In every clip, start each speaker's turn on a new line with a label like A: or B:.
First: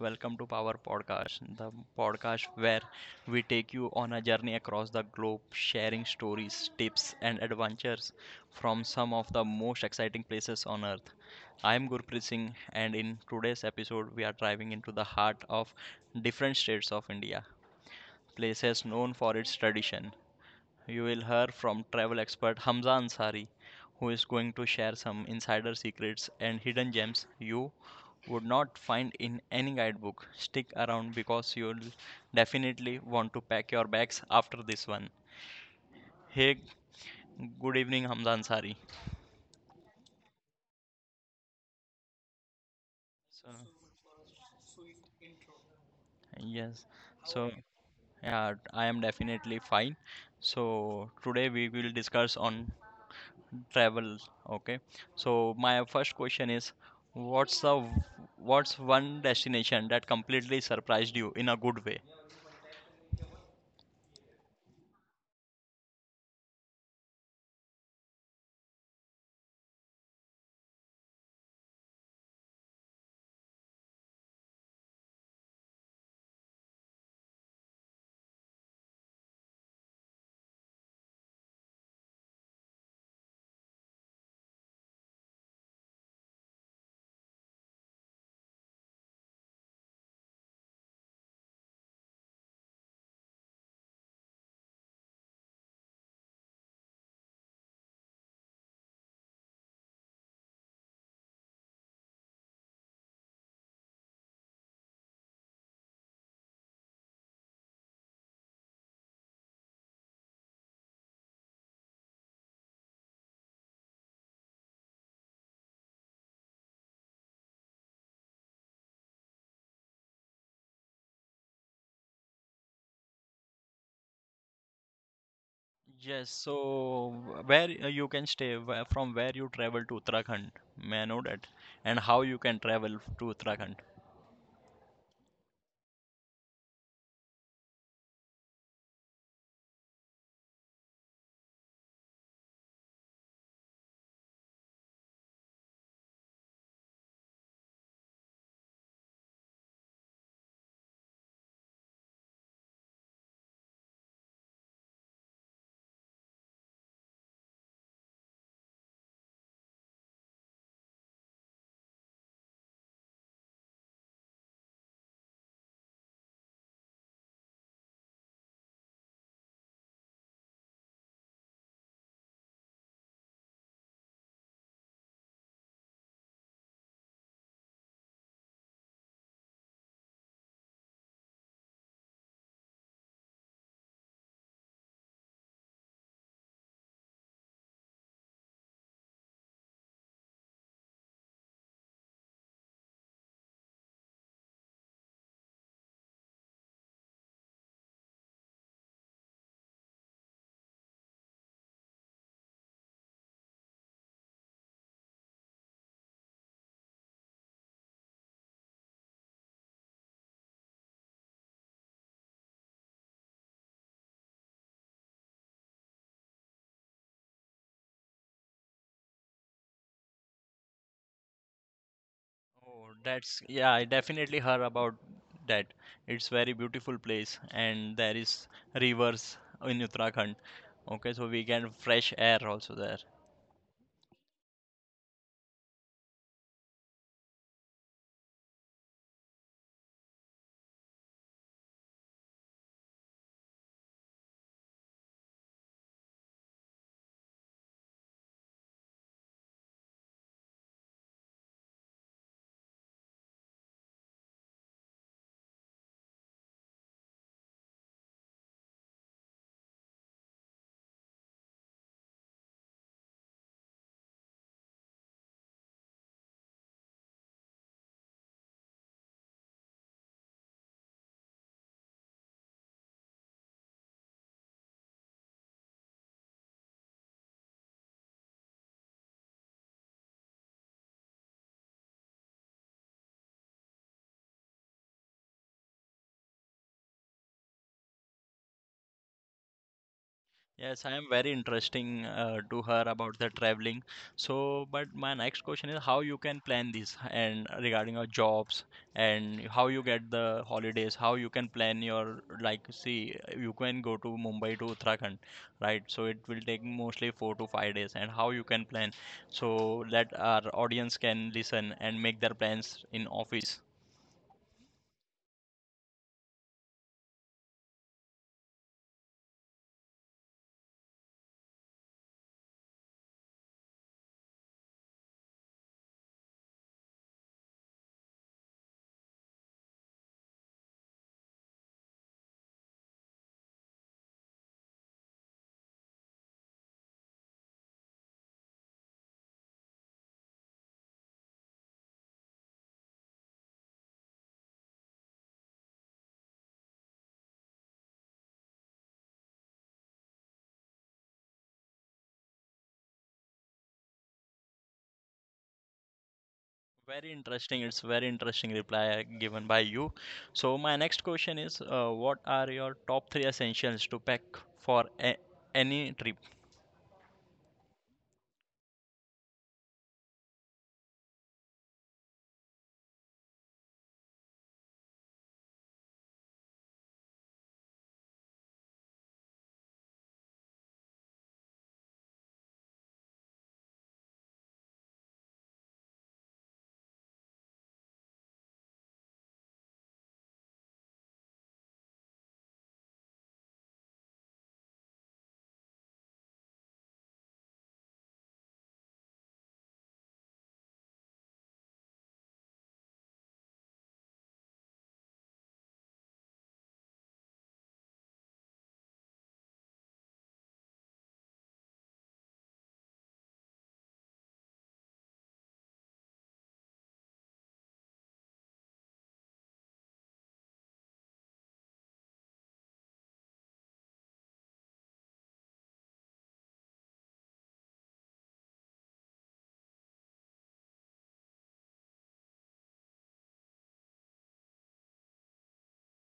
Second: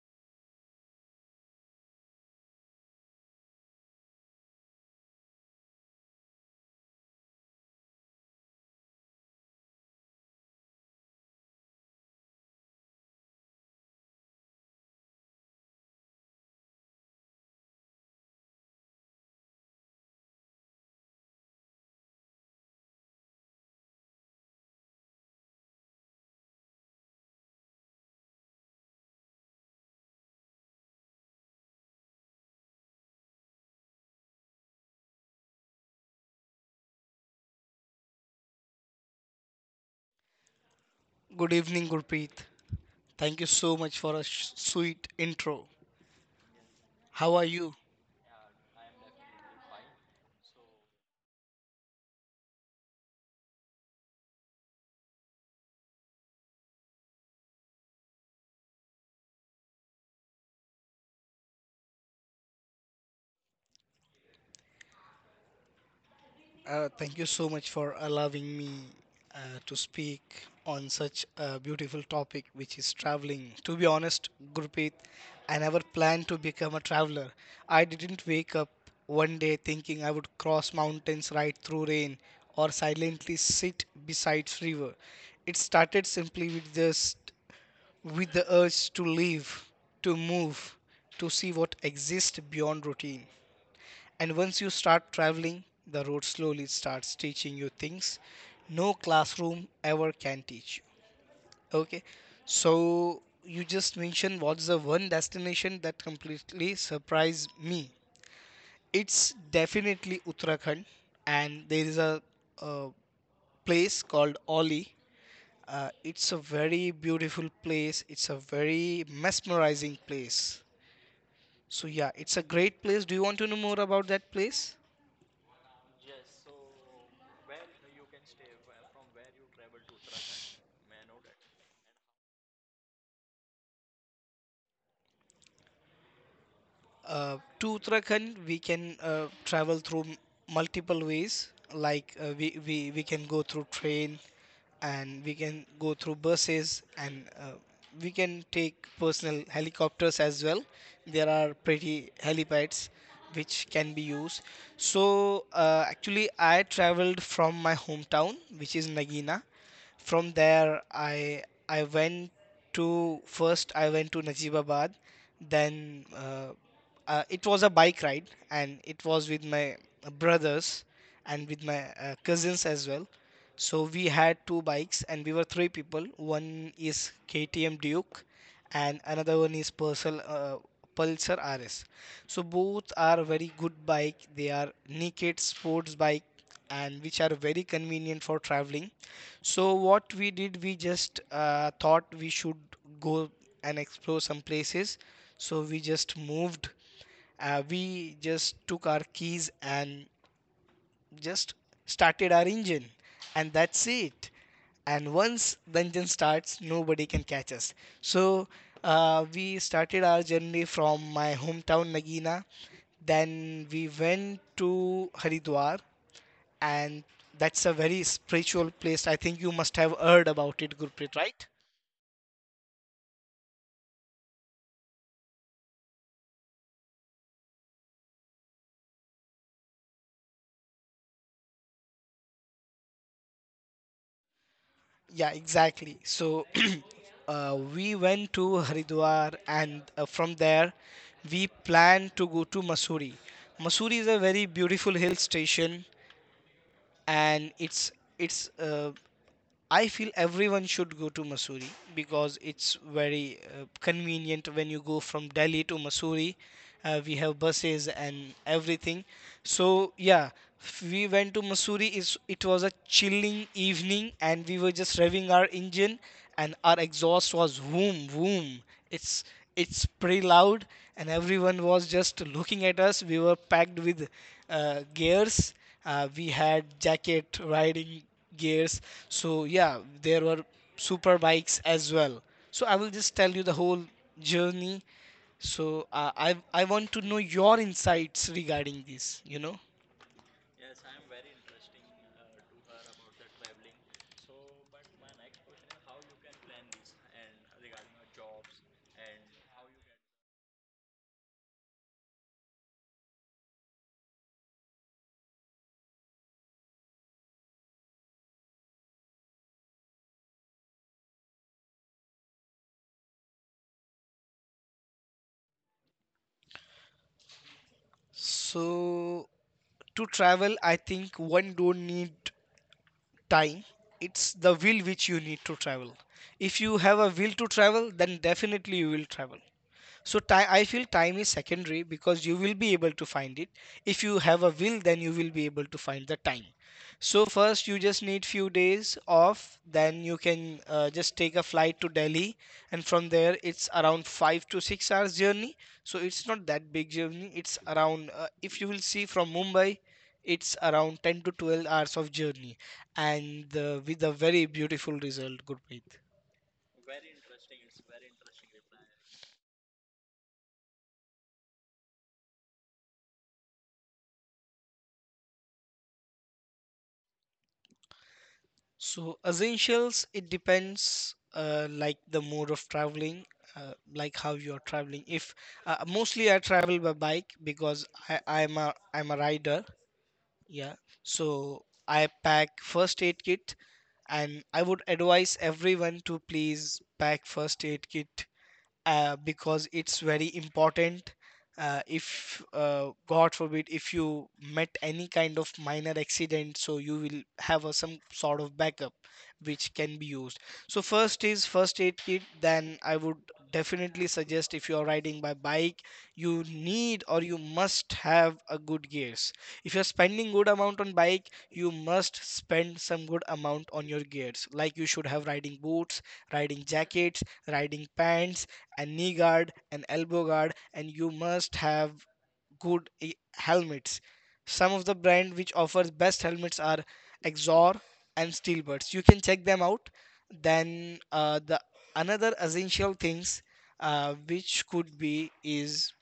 A: Welcome to Power Podcast, the podcast where we take you on a journey across the globe, sharing stories, tips, and adventures from some of the most exciting places on earth. I'm Gurpreet Singh, and in today's episode, we are driving into the heart of different states of India, places known for its tradition. You will hear from travel expert Hamza Ansari, who is going to share some insider secrets and hidden gems you would not find in any guidebook. Stick around because you'll definitely want to pack your bags after this one. Hey, good evening, Hamza Ansari.
B: Good evening, Gurpreet. Thank you
A: So,
B: so much for a sweet intro.
A: yes,
B: How are
A: so
B: you?
A: yeah, I am definitely fine. So, today we will discuss on travel. Okay. So my first question is, what's the what's one destination that completely surprised you in a good way?
B: Thank you so much for allowing me uh, to speak on such a beautiful topic, which is traveling. To be honest, Gurpreet, I never planned to become a traveler. I didn't wake up one day thinking I would cross mountains, ride through rain, or silently sit beside river. It started simply with just with the urge to live, to move, to see what exists beyond routine. And once you start traveling, the road slowly starts teaching you things no classroom ever can teach you. Okay, so you just mentioned what's the one destination that completely surprised me. It's definitely Uttarakhand, and there is a place called Oli. It's a very beautiful place. It's a very mesmerizing place. So yeah, it's a great place. Do you want to know more about that place?
A: Yes. So where you can stay from where you travel to Uttarakhand? May I know that? And how you can travel to Uttarakhand?
B: To Uttarakhand, we can travel through multiple ways. Like we can go through train, and we can go through buses, and we can take personal helicopters as well. There are pretty helipads which can be used. So actually, I traveled from my hometown, which is Nagina. From there, I went to first I went to Najibabad, then. It was a bike ride, and it was with my brothers and with my cousins as well. So we had two bikes, and we were three people. One is KTM Duke, and another one is Pulsar RS. So both are very good bike. They are naked sports bike and which are very convenient for traveling. So what we did, we just thought we should go and explore some places. So we just moved. We just took our keys and just started our engine, and that's it. And once the engine starts, nobody can catch us. So we started our journey from my hometown Nagina. Then we went to Haridwar, and that's a very spiritual place. I think you must have heard about it, Gurpreet, right?
A: Oh, that's yeah, I definitely heard about that. It's very beautiful place and there is rivers in Uttarakhand. Okay, so we get fresh air also there.
B: Yeah, exactly. So we went to Haridwar, and from there we planned to go to Mussoorie. Mussoorie is a very beautiful hill station, and it's I feel everyone should go to Mussoorie because it's very convenient when you go from Delhi to Mussoorie. We have buses and everything. So yeah, we went to Mussoorie. It was a chilling evening, and we were just revving our engine, and our exhaust was boom boom. It's it's pretty loud, and everyone was just looking at us. We were packed with gears. We had jacket riding gears. So yeah, there were super bikes as well. So I will just tell you the whole journey. So I want to know your insights regarding this you know
A: Yes, I am very interesting to her about the traveling. So, but my next question is how you can plan this and regarding your jobs and how you get the holidays, how you can plan your, like, see you can go to Mumbai to Uttarakhand, right? So it will take mostly 4 to 5 days and how you can plan so that our audience can listen and make their plans in office.
B: so to travel, I think one don't need time. It's the will which you need to travel. If you have a will to travel, then definitely you will travel. So time I feel time is secondary because you will be able to find it. If you have a will, then you will be able to find the time. So first you just need few days off, then you can just take a flight to Delhi, and from there it's around 5 to 6 hours journey. So it's not that big journey. It's around if you will see from Mumbai, it's around 10 to 12 hours of journey, and with a very beautiful result, Gurpreet.
A: Very interesting. It's very interesting reply given by you. So my next question is, what are your top three essentials to pack for a any trip?
B: So essentials, it depends like the mode of traveling, like how you are traveling. If mostly I travel by bike because I'm a rider. Yeah. So I pack first aid kit, and I would advise everyone to please pack first aid kit because it's very important. If God forbid, if you met any kind of minor accident, so you will have a, some sort of backup which can be used. So first is first aid kit. Then I would definitely suggest if you are riding by bike, you need or you must have a good gears. If you are spending good amount on bike, you must spend some good amount on your gears. Like you should have riding boots, riding jackets, riding pants, a knee guard, an elbow guard, and you must have good helmets. Some of the brand which offers best helmets are Exor and Steelbirds. You can check them out. Then the another essential things which could be is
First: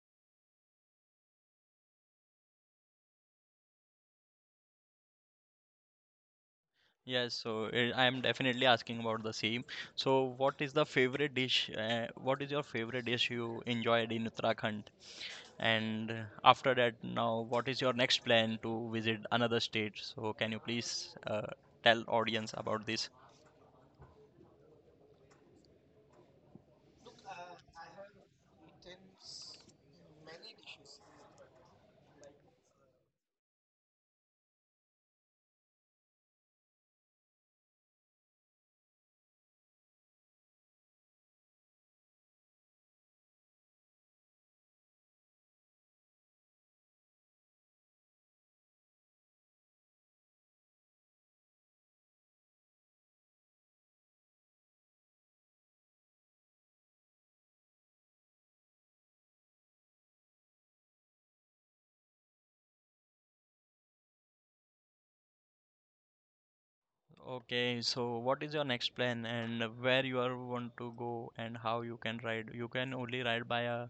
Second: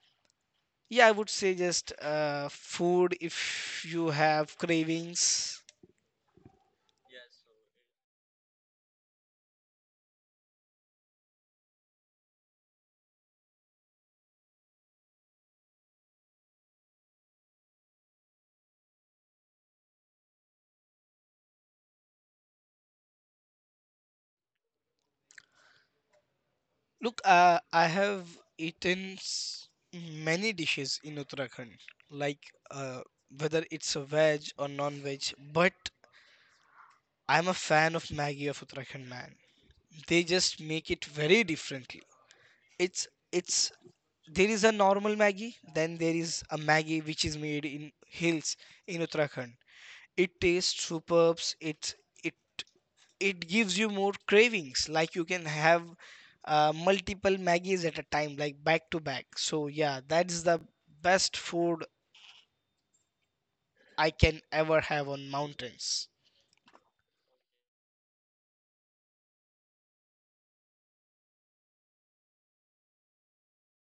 B: yeah, I would say just food if you have cravings.
A: Yes, so I am definitely asking about the same. So what is the favorite dish? What is your favorite dish you enjoyed in Uttarakhand? And after that, now what is your next plan to visit another state? So can you please tell audience about this?
B: Look, I have eaten many dishes in Uttarakhand, like uh, whether it's a veg or non-veg, but I'm a fan of Maggie of Uttarakhand, man. They just make it very differently. It's There is a normal Maggie, then there is a Maggie which is made in hills in Uttarakhand. It tastes superb. It it gives you more cravings. Like you can have multiple maggies at a time, like back to back. So yeah, that's the best food I can ever have on mountains.
A: Okay, so what is your next plan and where you are want to go and how you can ride? You can only ride by a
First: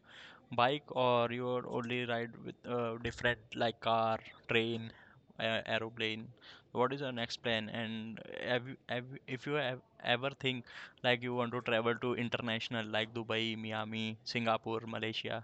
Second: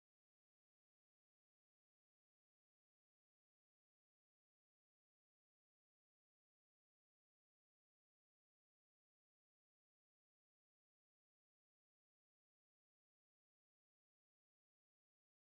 A: bike or you are only ride with different, like, car, train, aeroplane. What is your next plan? And if you have ever think, like, you want to travel to international, like Dubai, Miami, Singapore, Malaysia.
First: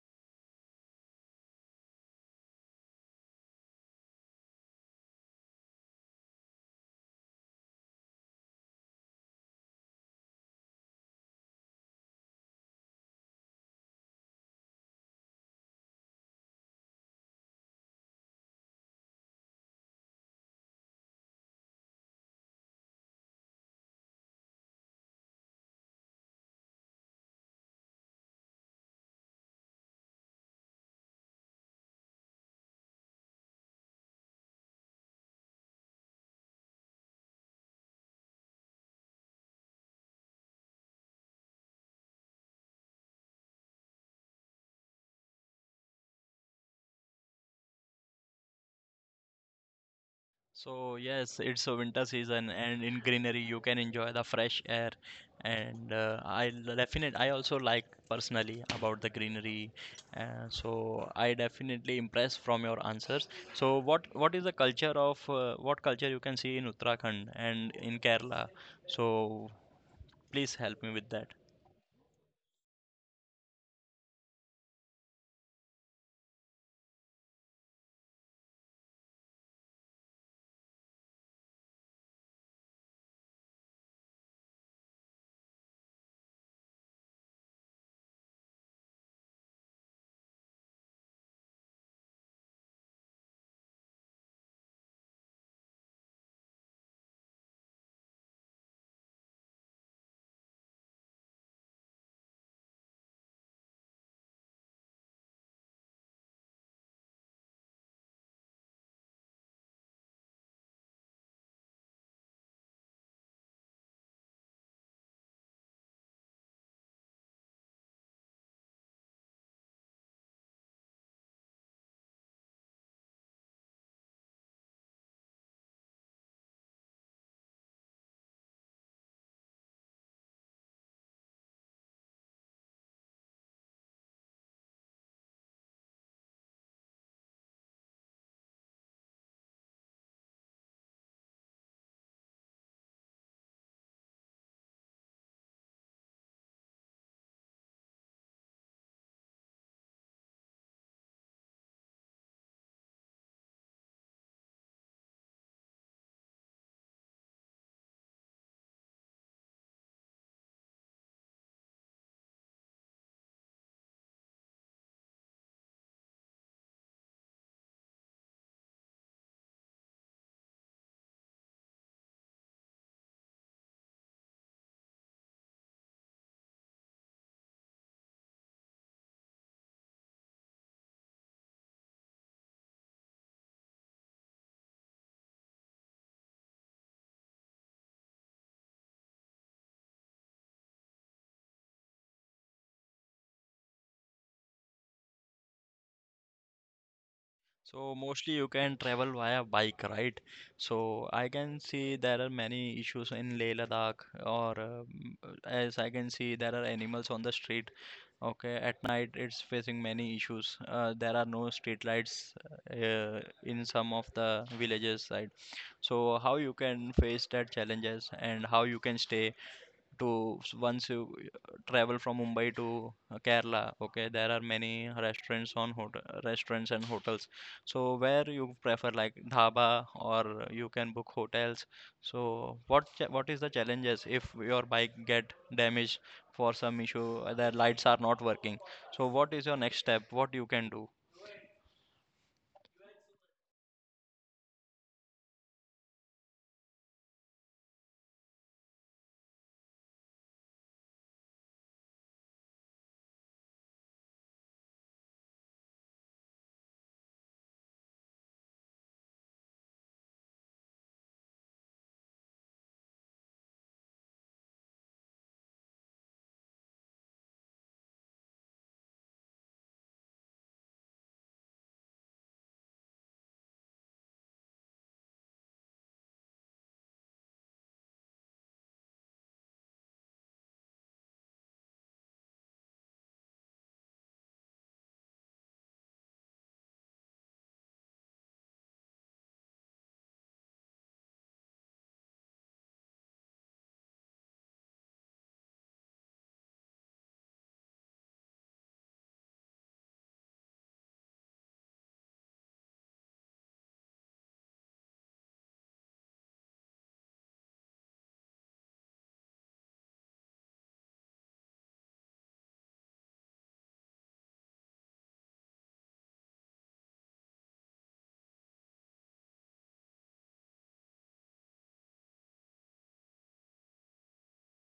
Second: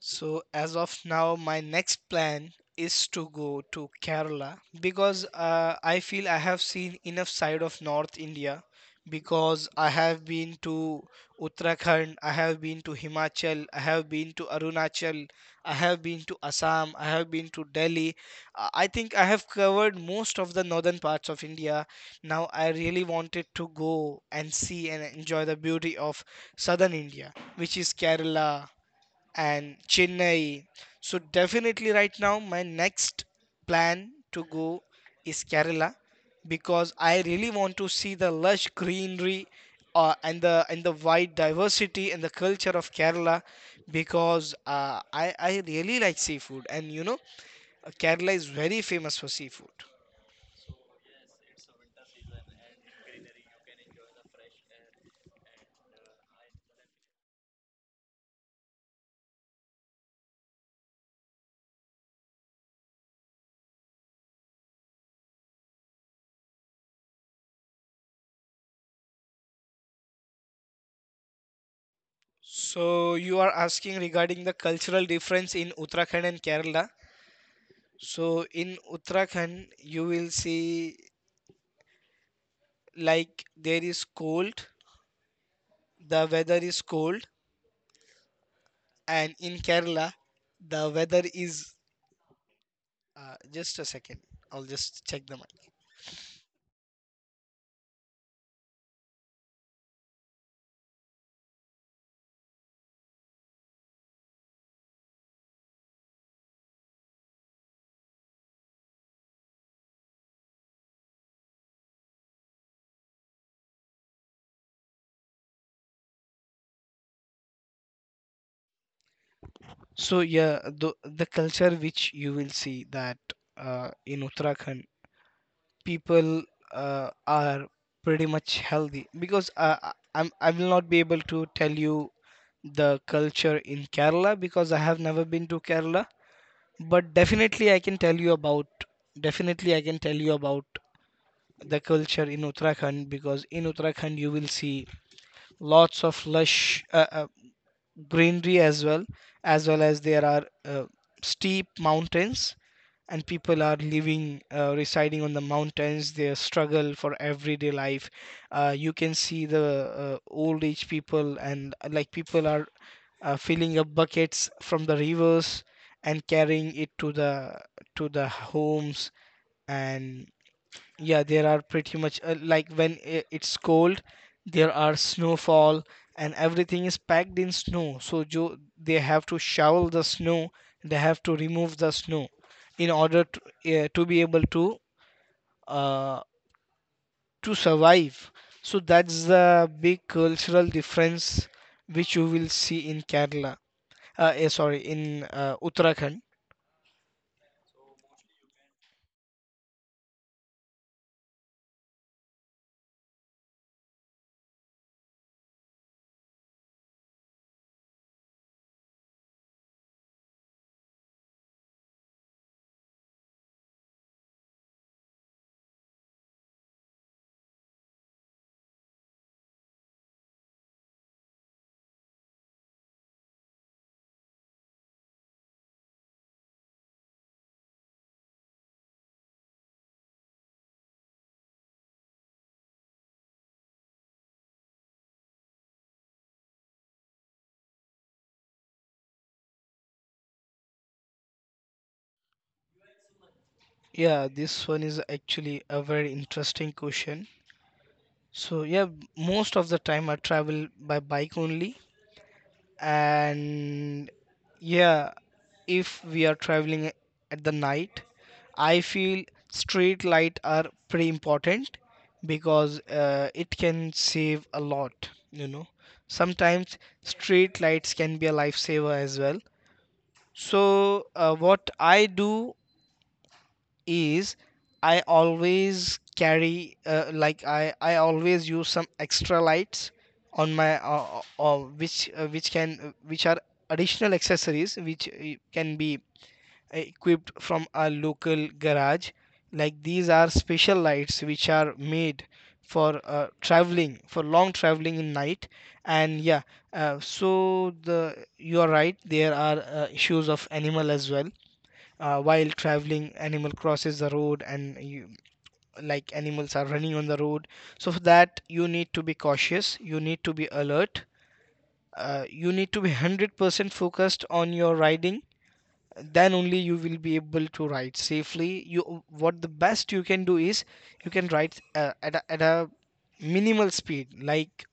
B: So as of now, my next plan is to go to Kerala because I feel I have seen enough side of North India because I have been to Uttarakhand, I have been to Himachal, I have been to Arunachal, I have been to Assam, I have been to Delhi. I think I have covered most of the northern parts of India. Now I really wanted to go and see and enjoy the beauty of southern India, which is Kerala, and Chennai. So definitely right now my next plan to go is Kerala because I really want to see the lush greenery and the wide diversity and the culture of Kerala because I really like seafood, and you know Kerala is very famous for seafood.
A: So yes, it's a winter season, and in greenery you can enjoy the fresh air. And I l- definite I also like personally about the greenery. So I definitely impressed from your answers. So what is the culture of what culture you can see in Uttarakhand and in Kerala? So please help me with that.
B: So you are asking regarding the cultural difference in Uttarakhand and Kerala. So in Uttarakhand, you will see like there is cold the weather is cold, and in Kerala the weather is just a second, I'll just check the mic. So yeah, the culture which you will see that in Uttarakhand people are pretty much healthy because I will not be able to tell you the culture in Kerala because I have never been to Kerala, but definitely I can tell you about definitely i can tell you about the culture in Uttarakhand because in Uttarakhand you will see lots of lush greenery, as well as there are steep mountains, and people are living residing on the mountains. They struggle for everyday life. You can see the old age people, and like people are filling up buckets from the rivers and carrying it to the homes. And yeah, there are pretty much like when it's cold, there are snowfall and everything is packed in snow. So jo they have to shovel the snow, they have to remove the snow in order to be able uh, to survive. So that's the big cultural difference which you will see in Kerala. Sorry, in Uttarakhand.
A: So mostly you can travel via bike, right? So I can see there are many issues in Leh Ladakh, or as I can see, there are animals on the street. Okay, at night it's facing many issues. There are no street lights in some of the villages, right? So how you can face that challenges and how you can stay to once you travel from Mumbai to Kerala. Okay, there are many restaurants on hotel, restaurants and hotels. So where you prefer, like, dhaba or you can book hotels. So what is the challenges if your bike get damaged for some issue, the lights are not working. So what is your next step? What you can do?
B: Yeah, this one is actually a very interesting question. So yeah, most of the time I travel by bike only, and yeah, if we are traveling at the night, I feel street light are pretty important because it can save a lot, you know. Sometimes street lights can be a lifesaver as well. What I do is I always carry like I always use some extra lights on my which can which are additional accessories which can be equipped from a local garage, like these are special lights which are made for traveling, for long traveling in night. And yeah uh, so the you are right, there are issues of animal as well. While traveling, animal crosses the road and like animals are running on the road, so for that you need to be cautious, you need to be alert, you need to be 100% focused on your riding. Then only you will be able to ride safely. You what the best you can do is you can ride at a minimal speed, like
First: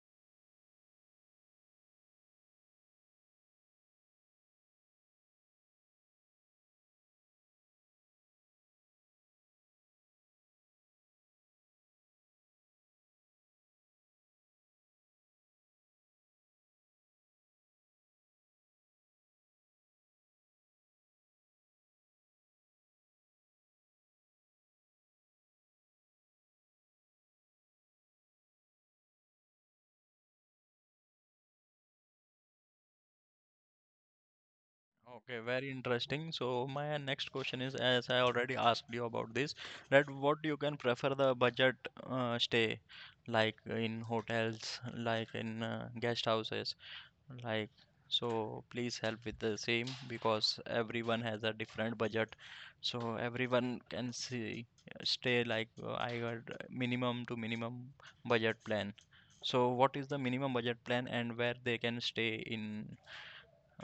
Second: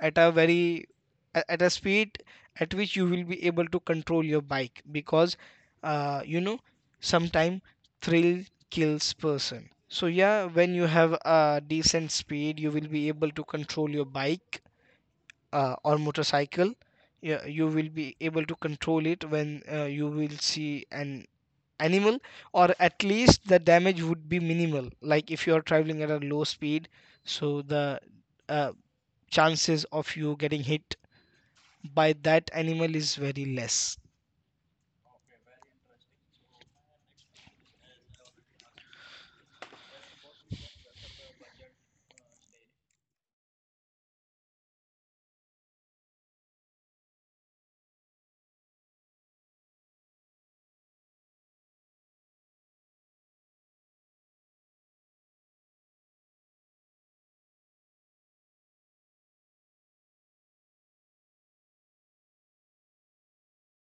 B: at a very at a speed at which you will be able to control your bike, because you know, sometime thrill kills person. So yeah, when you have a decent speed you will be able to control your bike or motorcycle. Yeah, you will be able to control it when you will see an animal, or at least the damage would be minimal. Like if you are traveling at a low speed, so the uh, chances of you getting hit by that animal is very less.
A: Okay, very interesting. So my next question is, as I already asked you about this, that what you can prefer the budget stay, like in hotels, like in guest houses, like, so please help with the same because everyone has a different budget. So everyone can see stay, like, I heard minimum to minimum budget plan. So what is the minimum budget plan and where they can stay in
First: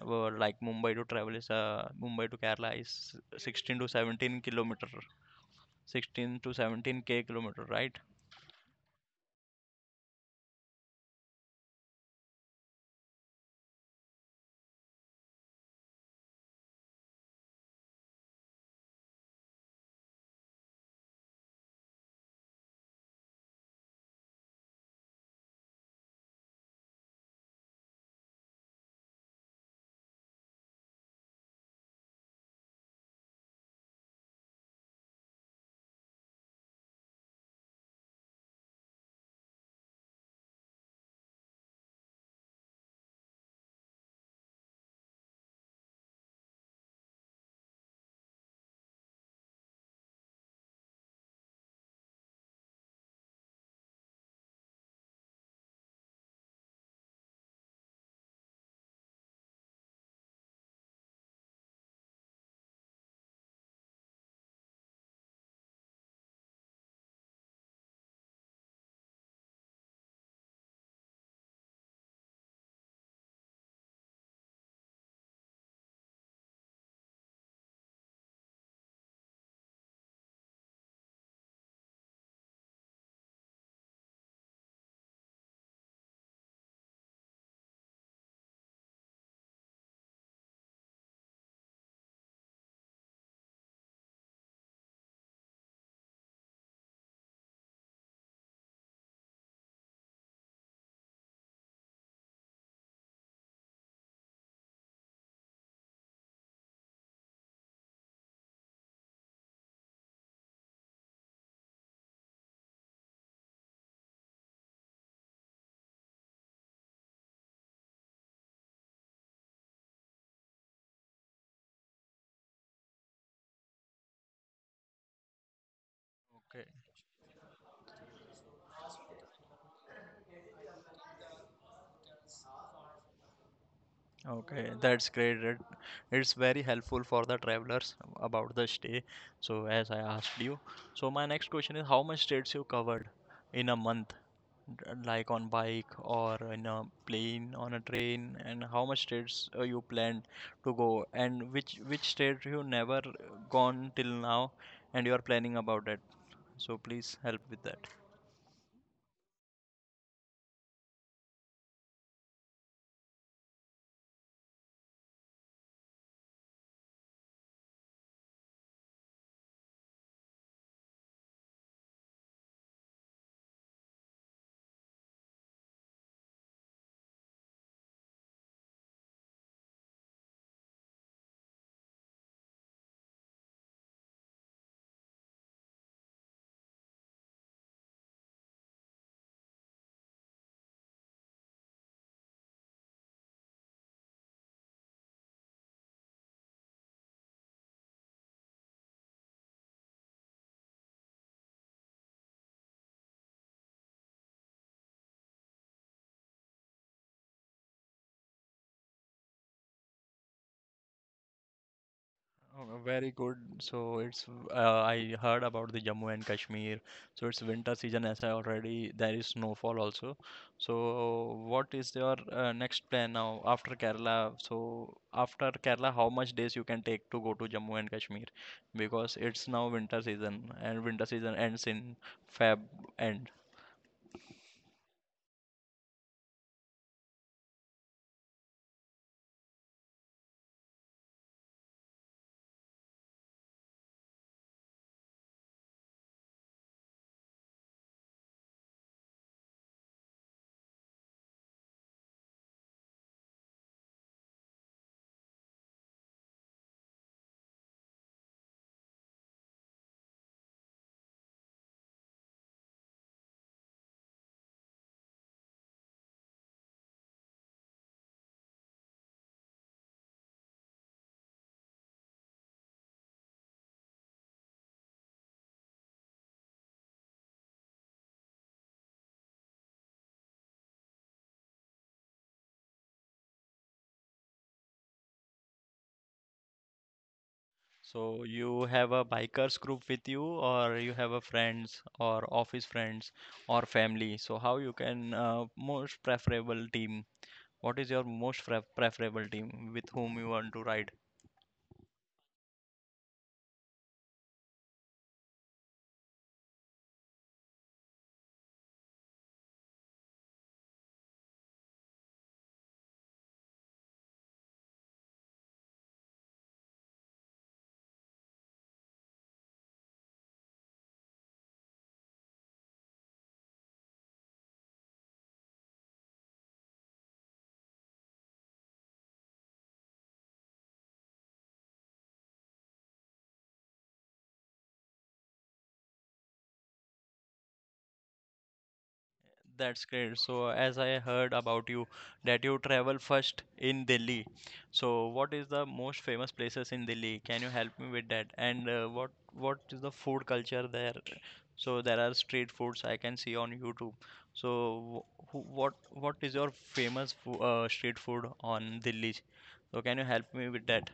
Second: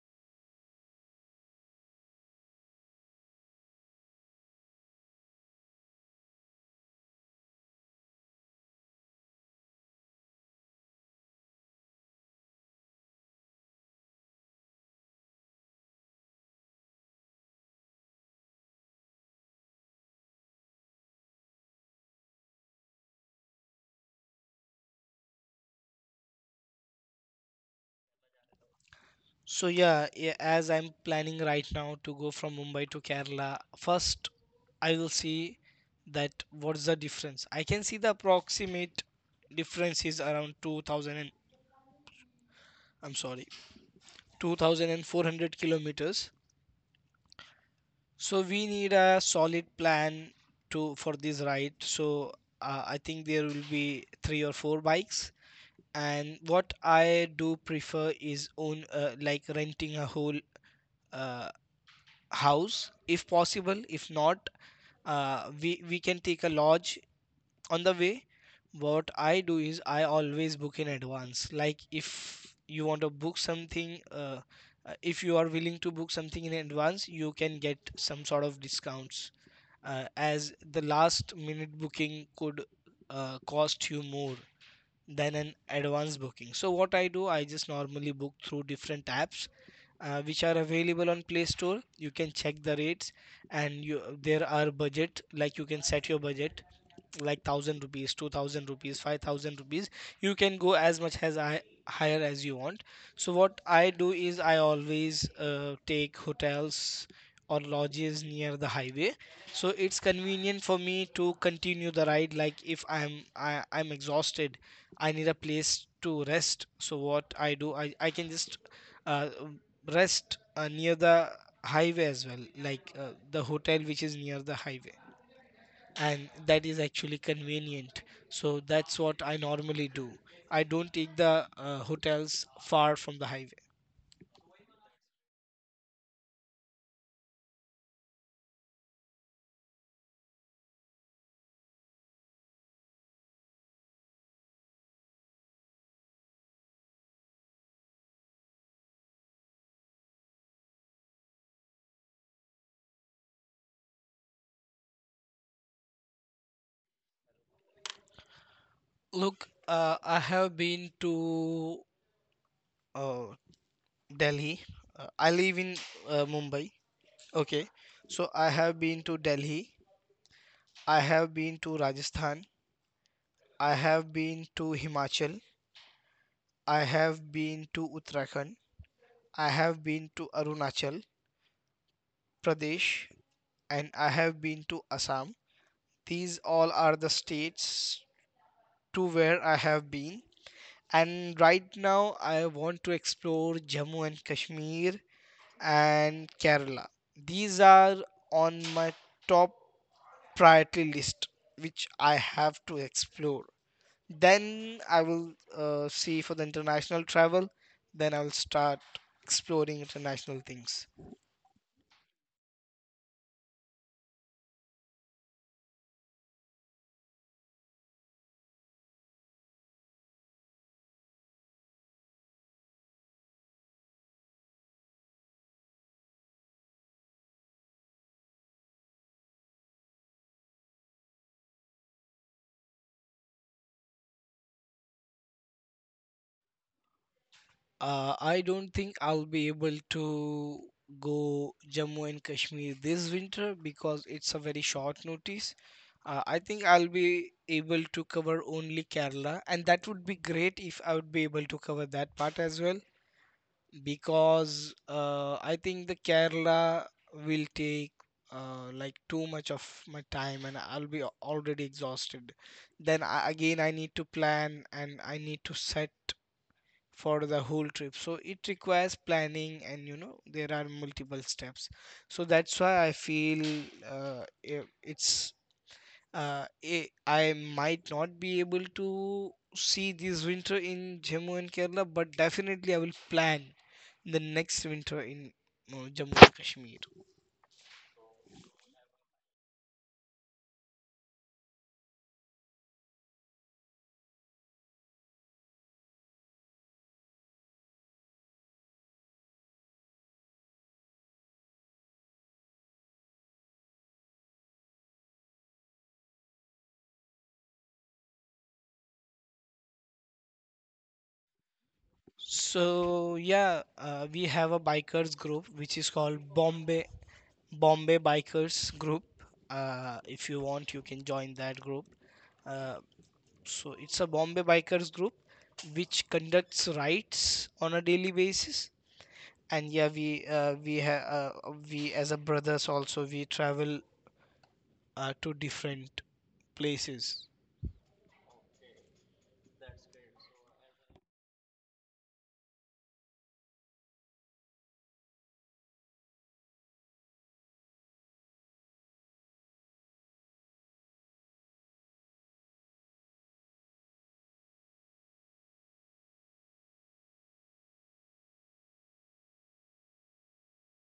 A: like Mumbai to travel is Mumbai to Kerala is 16 to 17 kilometer, 16 to 17 k kilometer, right?
B: So yeah, yeah, as I'm planning right now to go from Mumbai to Kerala, first I will see that what's the difference. I can see the approximate difference is around 2000 and, I'm sorry, 2400 kilometers. So we need a solid plan to for this ride. So I think there will be three or four bikes. And what I do prefer is own like renting a whole uh, house if possible. If not, we can take a lodge on the way. What I do is I always book in advance. Like if you want to book something if you are willing to book something in advance, you can get some sort of discounts, as the last minute booking could cost you more than an advanced booking. So what I do, I just normally book through different apps which are available on Play Store. You can check the rates, and you there are budget, like you can set your budget like 1,000 rupees, 2,000 rupees, 5,000 rupees. You can go as much as I higher as you want. So what I do is I always take hotels or lodges near the highway. So it's convenient for me to continue the ride. Like if I'm I, I'm exhausted, I need a place to rest. So what I do, I can just uh, rest near the highway as well, like the hotel which is near the highway, and
A: Okay.
B: that is actually convenient. So that's what I normally do. I don't take the hotels far from the highway.
A: Okay, that's great. It's very helpful for the travelers about the stay. So, as I asked you, so my next question is how much states you covered in a month, like on bike or in a plane, on a train, and how much states you planned to go, and which state you never gone till now, and you are planning about it. So, please help with that.
B: Look, I have been to uh, Delhi. I live in Mumbai. Okay. So I have been to Delhi, I have been to Rajasthan, I have been to Himachal, I have been to Uttarakhand, I have been to Arunachal Pradesh, and I have been to Assam. These all are the states to where I have been. And right now, I want to explore Jammu and Kashmir and Kerala. These are on my top priority list, which I have to explore. Then I will see for the international travel. Then I will start exploring international things.
A: Oh, very good. So it's I heard about the Jammu and Kashmir. So it's winter season as I already there is snowfall also. So what is your next plan now after Kerala? So after Kerala, how much days you can take to go to Jammu and Kashmir? Because it's now winter season and winter season ends in Feb end.
B: I don't think I'll be able to go Jammu and Kashmir this winter because it's a very short notice. I think I'll be able to cover only Kerala, and that would be great if I would be able to cover that part as well, because I think the Kerala will take like too much of my time and I'll be already exhausted. I need to plan and I need to set for the whole trip. So it requires planning and you know there are multiple steps. So that's why I feel it's I might not be able to see this winter in Jammu and Kerala, but definitely I will plan the next winter in Jammu and Kashmir.
A: So you have a bikers group with you, or you have a friends, or office friends, or family. So how you can most preferable team? What is your most preferable team with whom you want to ride?
B: So yeah, we have a bikers group which is called Bombay Bikers Group. If you want, you can join that group. Uh, so it's a Bombay Bikers group which conducts rides on a daily basis. And yeah, we as a brothers also we travel to different places.
A: That's great. So, as I heard about you, that you travel first in Delhi. So, what is the most famous places in Delhi? Can you help me with that? And what is the food culture there? So, there are street foods I can see on YouTube. So, what is your famous fo street food on Delhi? So, can you help me with that?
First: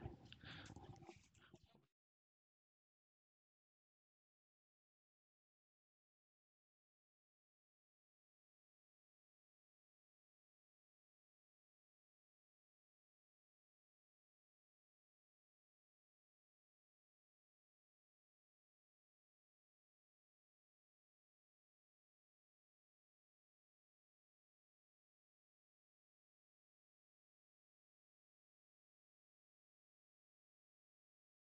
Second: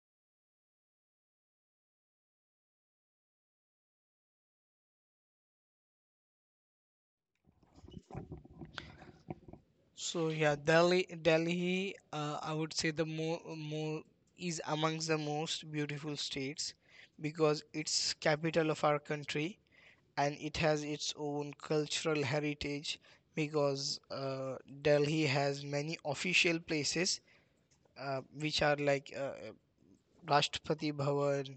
B: So yeah, Delhi, Delhi, I would say the more is amongst the most beautiful states, because it's capital of our country and it has its own cultural heritage. Because Delhi has many official places which are like Rashtrapati Bhavan,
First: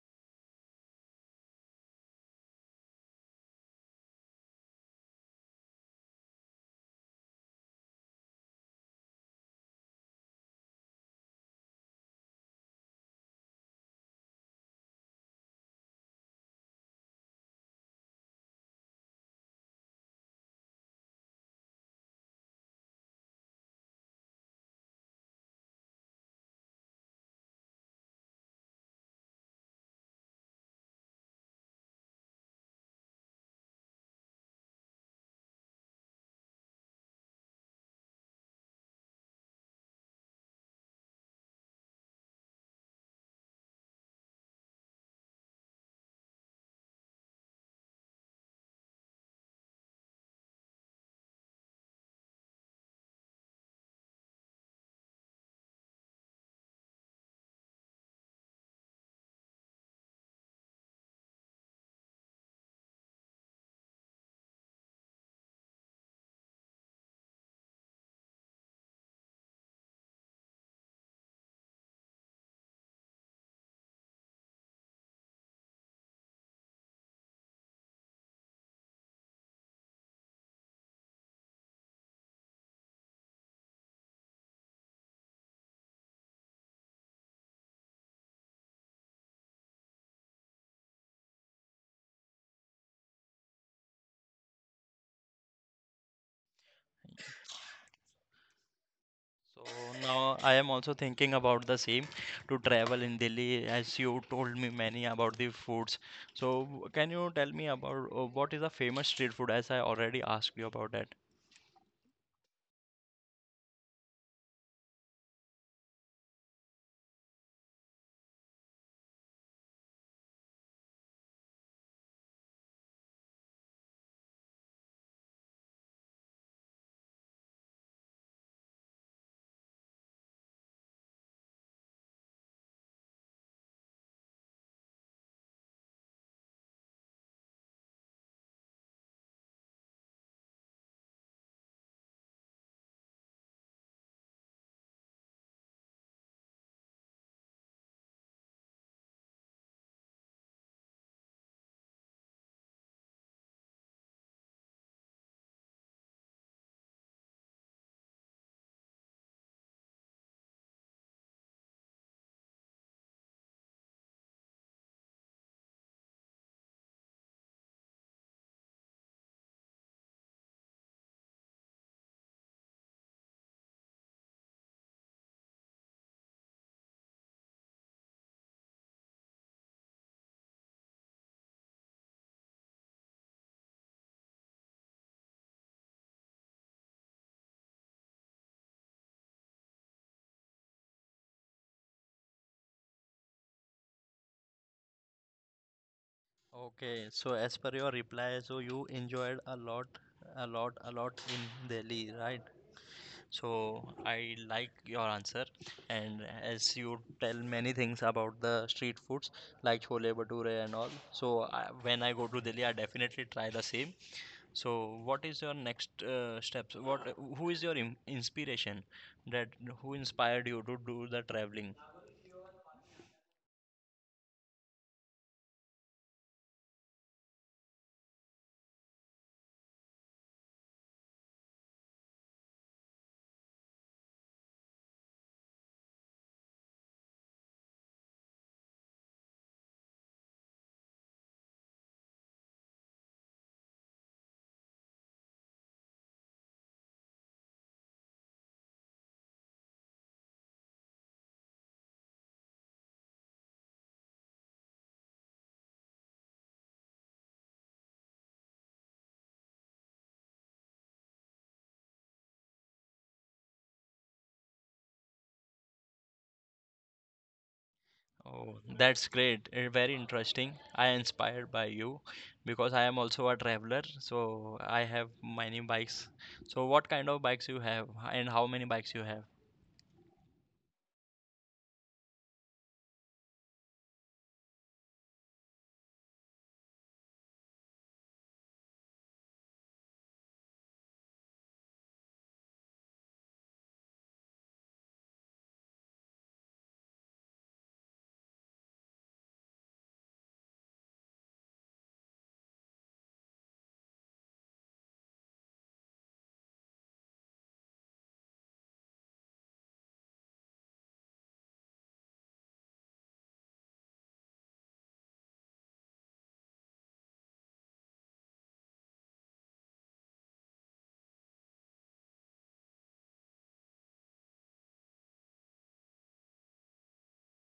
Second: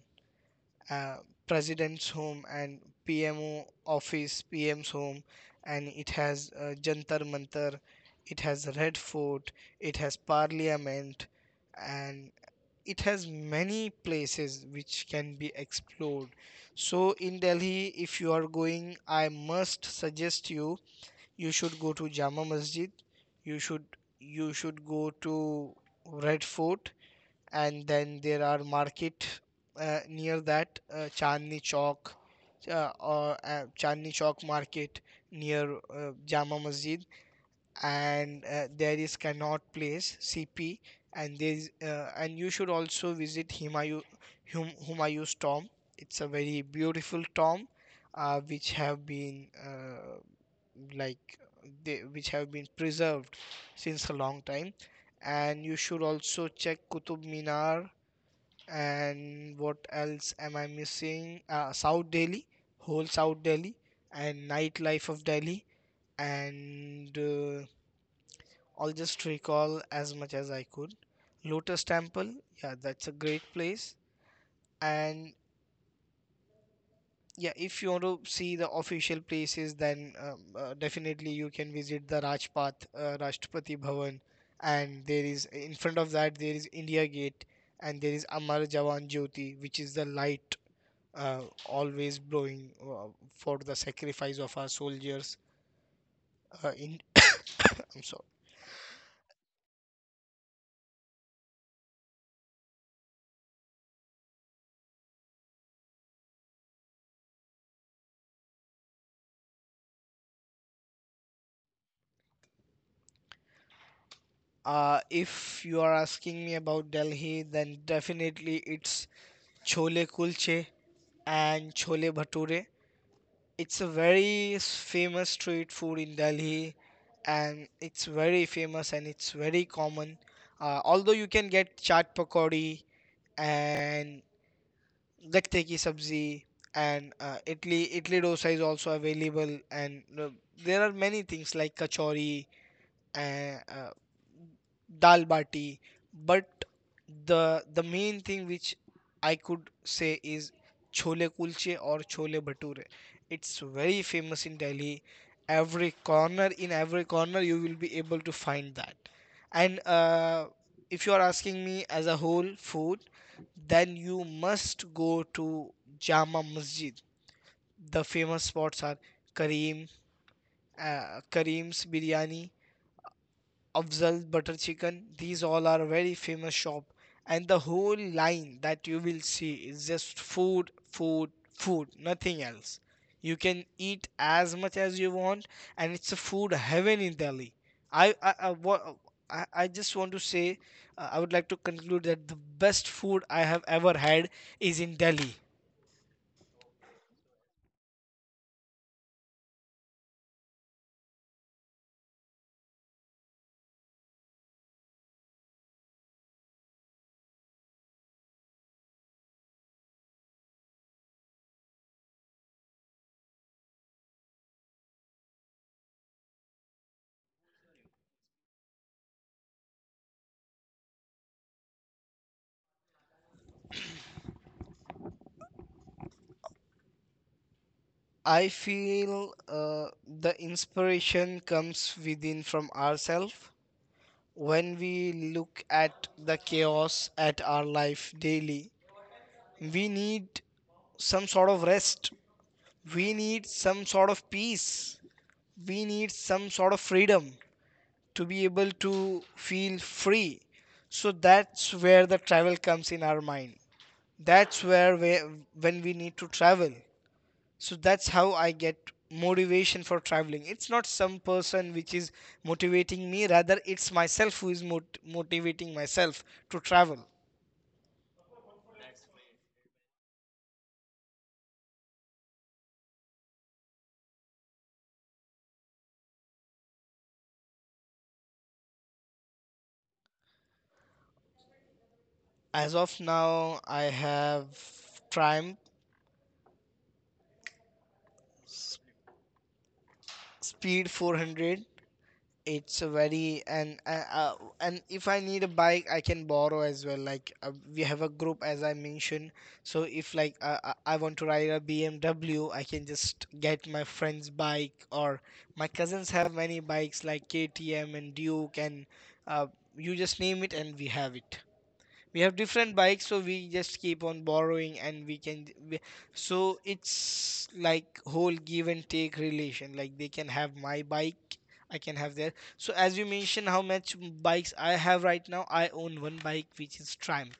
B: uh, president's home, and PMO office, PM's home, and it has Jantar Mantar, it has Red Fort, it has Parliament, and it has many places which can be explored. So in Delhi, if you are going, I must suggest you you should go to Jama Masjid, you should you should go to Red Fort, and then there are market near that Chandni Chowk or Chandni Chowk market near Jama Masjid, and there is Connaught Place CP, and there is and you should also visit Humayun's tomb. It's a very beautiful tomb which have been like which have been preserved since a long time. And you should also check Qutub Minar. And what else am I missing? South Delhi, whole South Delhi, and nightlife of Delhi, and I'll just recall as much as I could. Lotus Temple, yeah, that's a great place. And yeah, if you want to see the official places, then definitely you can visit the Rajpath, Rashtrapati Bhavan, and there is in front of that there is India Gate, and there is Amar Jawan Jyoti, which is the light always blowing for the sacrifice of our soldiers in I'm sorry.
A: So now I am also thinking about the same to travel in Delhi as you told me many about the foods. So can you tell me about what is a famous street food as I already asked you about that?
B: If you are asking me about Delhi, then definitely it's chole kulche and chole bhature. It's a very famous street food in Delhi, and it's very famous and it's very common. Although you can get chaat pakodi and Dakte ki sabzi, and idli dosa is also available, and there are many things like kachori and dal bati. But the main thing which I could say is chole kulche or chole bhature. It's very famous in Delhi. Every corner In every corner you will be able to find that. And if you are asking me as a whole food, then you must go to Jama Masjid. The famous spots are Kareem, Kareem's biryani, Afzal Butter Chicken. These all are very famous shop, and the whole line that you will see is just food, food, food, nothing else. You can eat as much as you want, and it's a food heaven in Delhi. I I I, wa- I just want to say, I would like to conclude that the best food I have ever had is in Delhi.
A: Okay, so as per your reply, so you enjoyed a lot, a lot, a lot in Delhi, right? So I like your answer, and as you tell many things about the street foods, like chole bhature and all. So when I go to Delhi, I definitely try the same. So what is your next steps? What who is your im inspiration that who inspired you to do the traveling?
B: I feel the inspiration comes within from ourselves. When we look at the chaos at our life daily, we need some sort of rest, we need some sort of peace, we need some sort of freedom, to be able to feel free. So that's where the travel comes in our mind. That's where when we need to travel. So that's how I get motivation for traveling. It's not some person which is motivating me, rather it's myself who is motivating myself to travel.
A: Oh, that's great. Very interesting. I am inspired by you because I am also a traveler, so I have many bikes. So what kind of bikes you have and how many bikes you have?
B: As of now I have Triumph Speed 400. It's a very, and if I need a bike I can borrow as well. Like we have a group as I mentioned. So if like I want to ride a BMW, I can just get my friend's bike. Or my cousins have many bikes like KTM and Duke and uh, you just name it and we have it. We have different bikes, so we just keep on borrowing, and so it's like whole give and take relation. Like they can have my bike, I can have their So as you mentioned how much bikes I have, right now I own one bike which is Triumph.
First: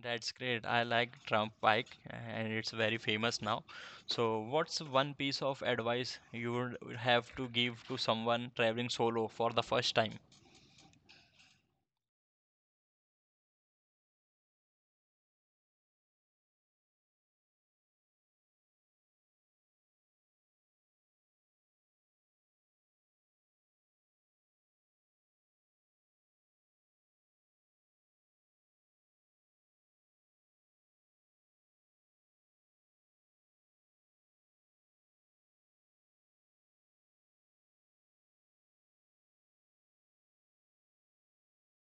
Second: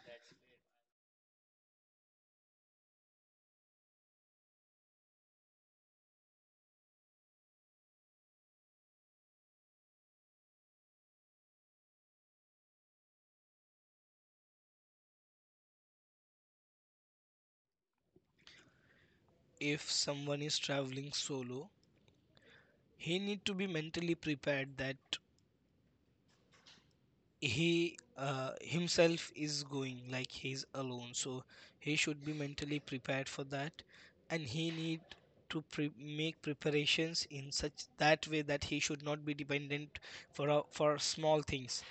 A: That's great. I like Trump bike and it's very famous now. So, what's one piece of advice you would have to give to someone traveling solo for the first time?
B: If someone is traveling solo, he need to be mentally prepared that he himself is going, like he's alone. So he should be mentally prepared for that. And he need to make preparations in such that way that he should not be dependent for small things.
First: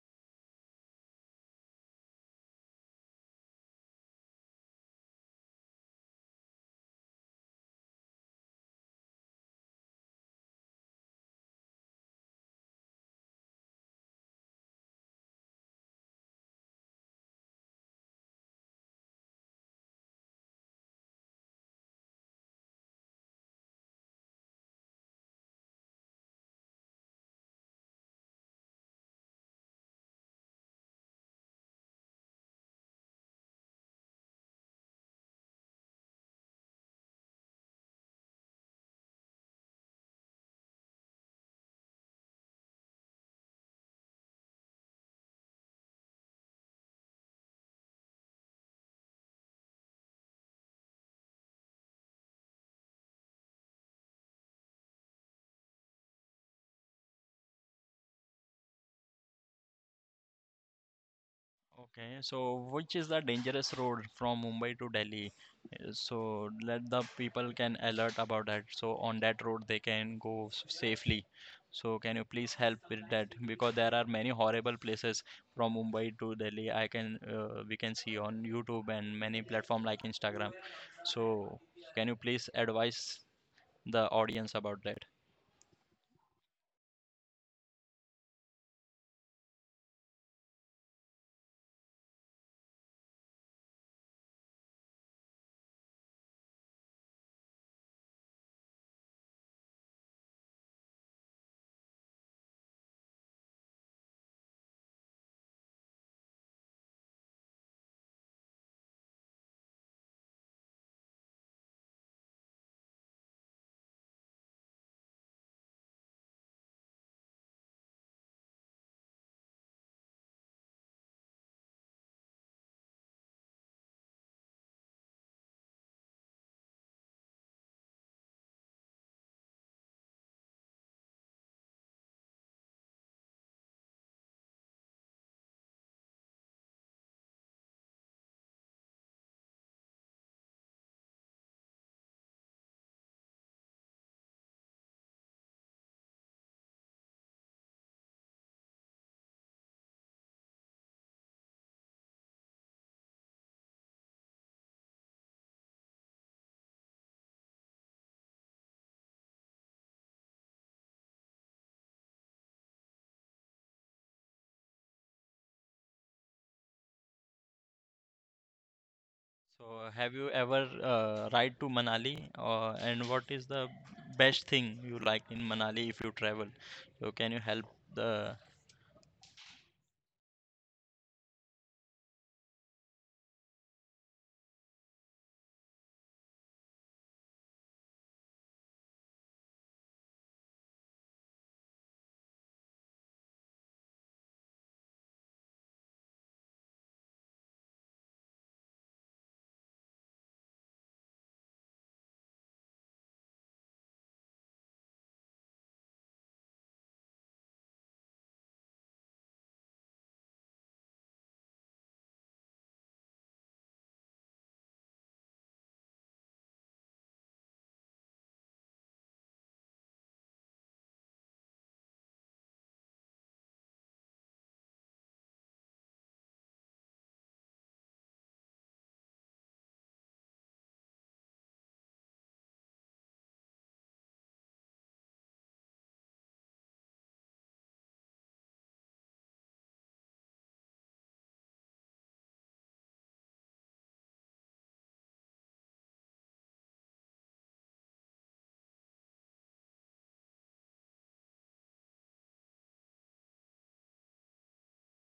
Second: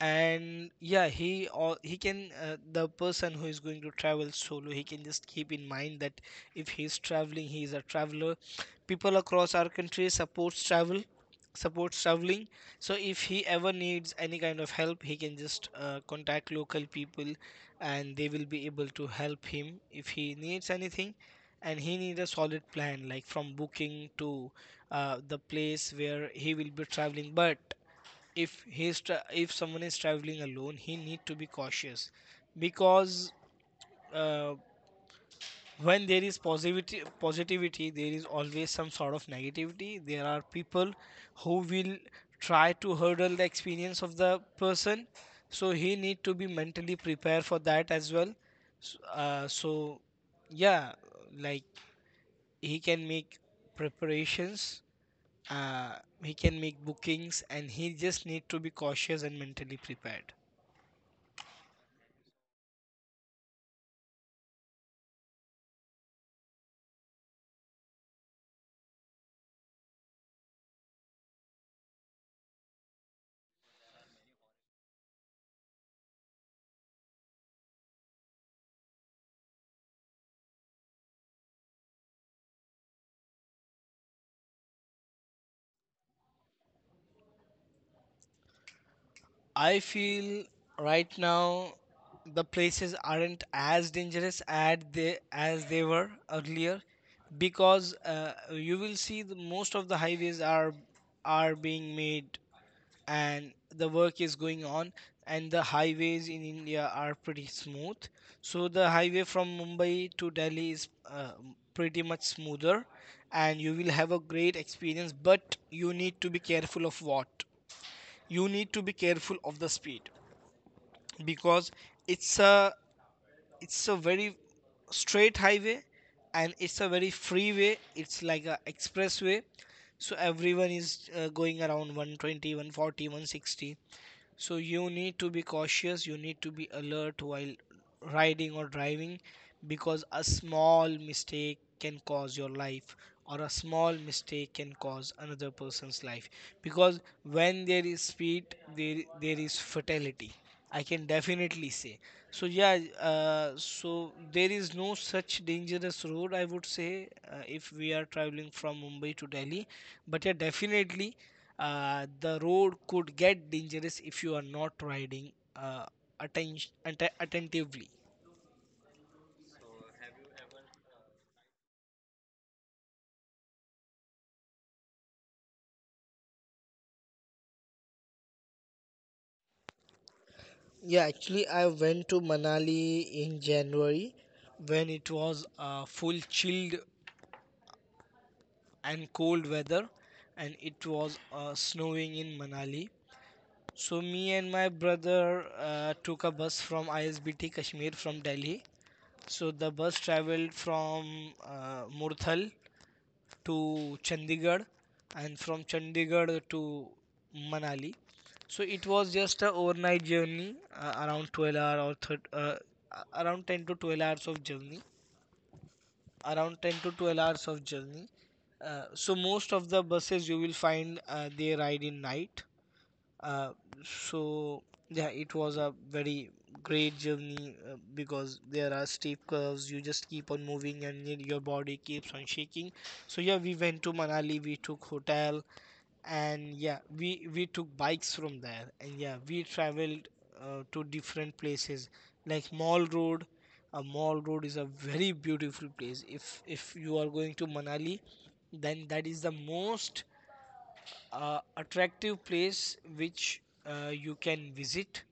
B: And yeah, he can the person who is going to travel solo, he can just keep in mind that if he's traveling he is a traveler. People across our country supports travel supports traveling. So if he ever needs any kind of help, he can just contact local people, and they will be able to help him if he needs anything. And he needs a solid plan, like from booking to the place where he will be traveling. But if if someone is traveling alone, he need to be cautious, because uh, when there is positivity, there is always some sort of negativity. There are people who will try to hurdle the experience of the person. So he need to be mentally prepared for that as well. So yeah, like he can make preparations, uh, he can make bookings, and he just need to be cautious and mentally prepared.
A: Okay, so which is the dangerous road from Mumbai to Delhi? So let the people can alert about that. So on that road they can go safely. So can you please help with that? Because there are many horrible places from Mumbai to Delhi. I can we can see on YouTube and many platform like Instagram. So can you please advise the audience about that?
B: I feel right now the places aren't as dangerous as they were earlier. Because you will see most of the highways are being made, and the work is going on, and the highways in India are pretty smooth. So the highway from Mumbai to Delhi is pretty much smoother, and you will have a great experience. But you need To be careful of what, you need to be careful of the speed, because it's a it's a very straight highway, and it's a very freeway. It's like a expressway, so everyone is going around one twenty, one forty, one sixty. So you need to be cautious, you need to be alert while riding or driving, because a small mistake can cause your life, or a small mistake can cause another person's life. Because when there is speed, there is fatality, I can definitely say. So yeah, so there is no such dangerous road, I would say, if we are traveling from Mumbai to Delhi. But yeah, definitely, the road could get dangerous if you are not riding atten- attentively.
A: So, have you ever ride to Manali, and what is the best thing you like in Manali if you travel? So, can you help the.
B: Yeah, actually, I went to Manali in January, when it was full chilled and cold weather, and it was snowing in Manali. So me and my brother took a bus from ISBT Kashmir from Delhi. So the bus traveled from Murthal to Chandigarh, and from Chandigarh to Manali. So it was just a overnight journey, around 12 hour or around 10 to 12 hours of journey. Around 10 to 12 hours of journey. So most of the buses you will find they ride in night. uh, so yeah, it was a very great journey because there are steep curves. You just keep on moving, and your body keeps on shaking. So yeah, we went to Manali. We took hotel, and yeah, we took bikes from there, and yeah, we traveled to different places like Mall Road. A Mall Road is a very beautiful place. If you are going to Manali, then that is the most attractive place which you can visit.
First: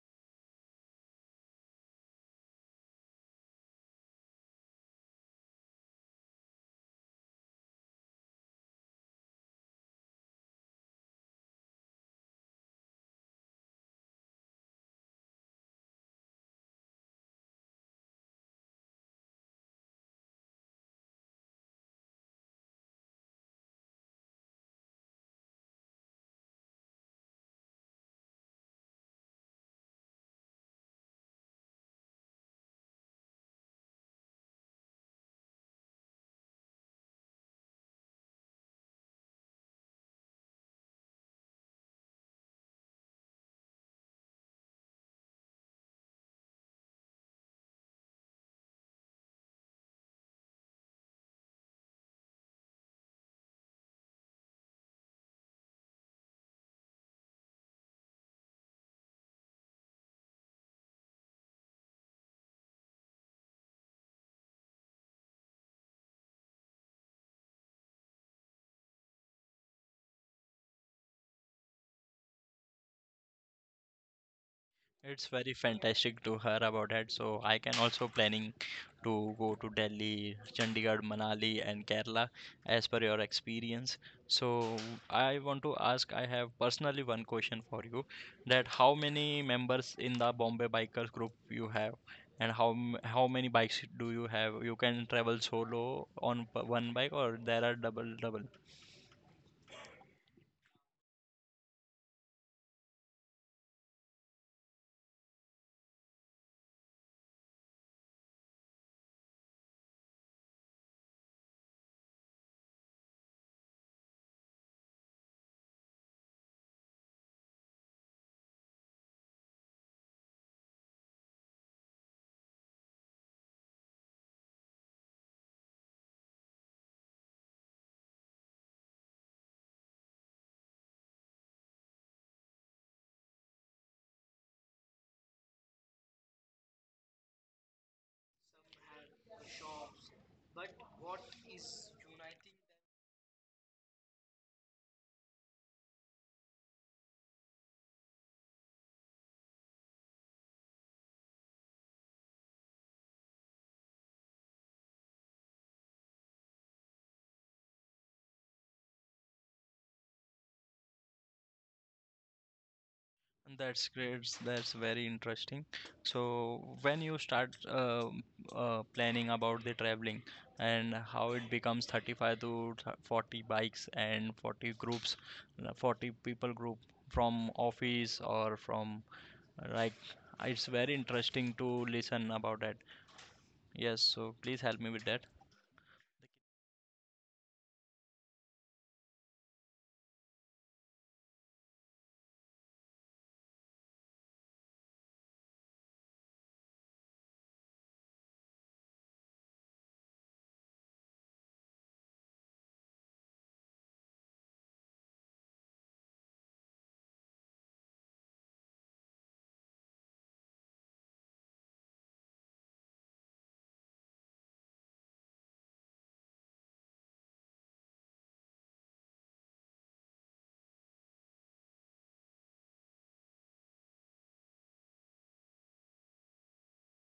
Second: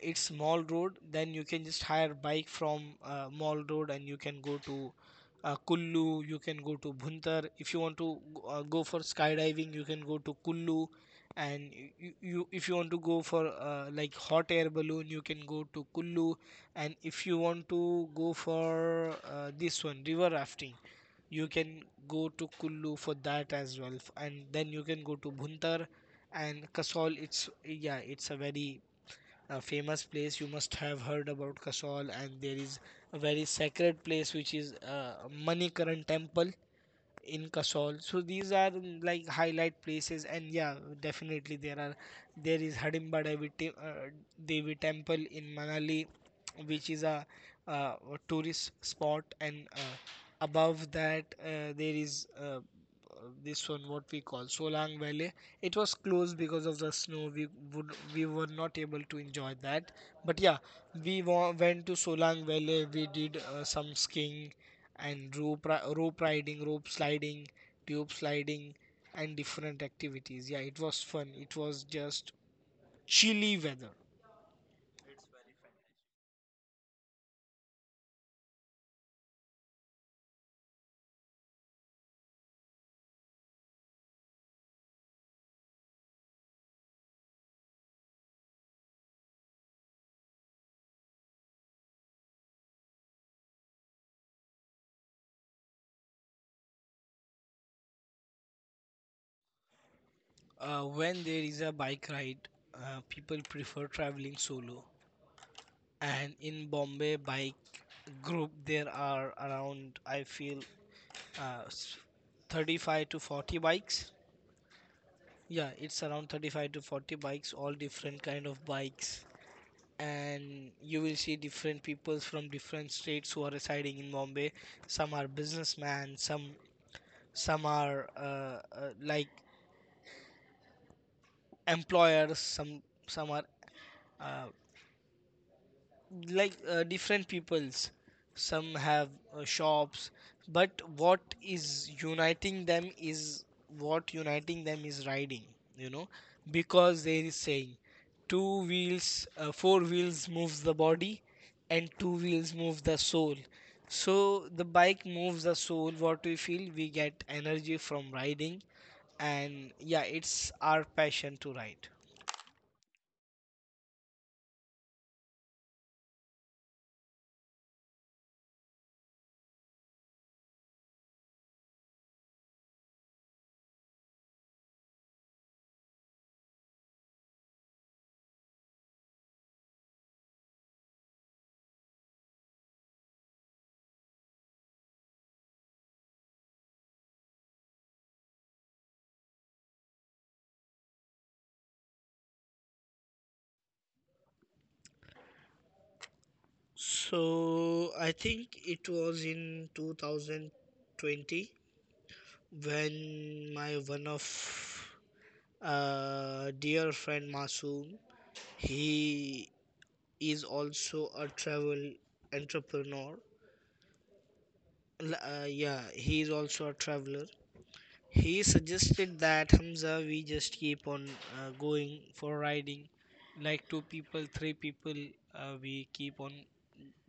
B: It's Mall Road, then you can just hire bike from Mall Road, and you can go to Kullu, you can go to Bhuntar. If you want to go for skydiving, you can go to Kullu. And you if you want to go for like hot air balloon, you can go to Kullu. And if you want to go for this one river rafting, you can go to Kullu for that as well. And then you can go to Bhuntar and Kasol. It's yeah, it's a very a famous place. You must have heard about Kasol. And there is a very sacred place, which is Manikaran temple in Kasol. So these are like highlight places, and yeah, definitely there are, there is Hidimba Devi, Devi Temple in Manali, which is a, a tourist spot. And above that there is, this one what we call Solang Valley. It was closed because of the snow. We would we were not able to enjoy that. But yeah, we went to Solang Valley. We did some skiing and rope riding, rope sliding, tube sliding, and different activities. Yeah, it was fun. It was just chilly weather.
A: It's very fantastic to hear about it. So I can also planning to go to Delhi, Chandigarh, Manali, and Kerala as per your experience. So I want to ask, I have personally one question for you, that how many members in the Bombay Bikers group you have, and how many bikes do you have? You can travel solo on one bike, or there are double double.
B: When there is a bike ride, people prefer traveling solo. And in Bombay bike group, there are around, I feel, uh, s- 35 to 40 bikes. Yeah, it's around 35 to 40 bikes, all different kind of bikes, and you will see different people from different states who are residing in Bombay. Some are businessmen, some are like employers, some are uh, like different peoples, some have shops. But what is uniting them is, what uniting them is riding, you know. Because there is saying, two wheels four wheels moves the body, and two wheels move the soul. So the bike moves the soul. What we feel, we get energy from riding, and yeah, it's our passion to ride.
A: That's great. That's very interesting. So, when you start planning about the traveling and how it becomes 35 to 40 bikes and 40 groups, 40 people group from office or from like it's very interesting to listen about that. Yes, so please help me with that.
B: So I think it was in 2020 when my one of dear friend Masoom, he is also a travel entrepreneur. Yeah, he is also a traveler. He suggested that Hamza, we just keep on going for riding, like two people, three people, we keep on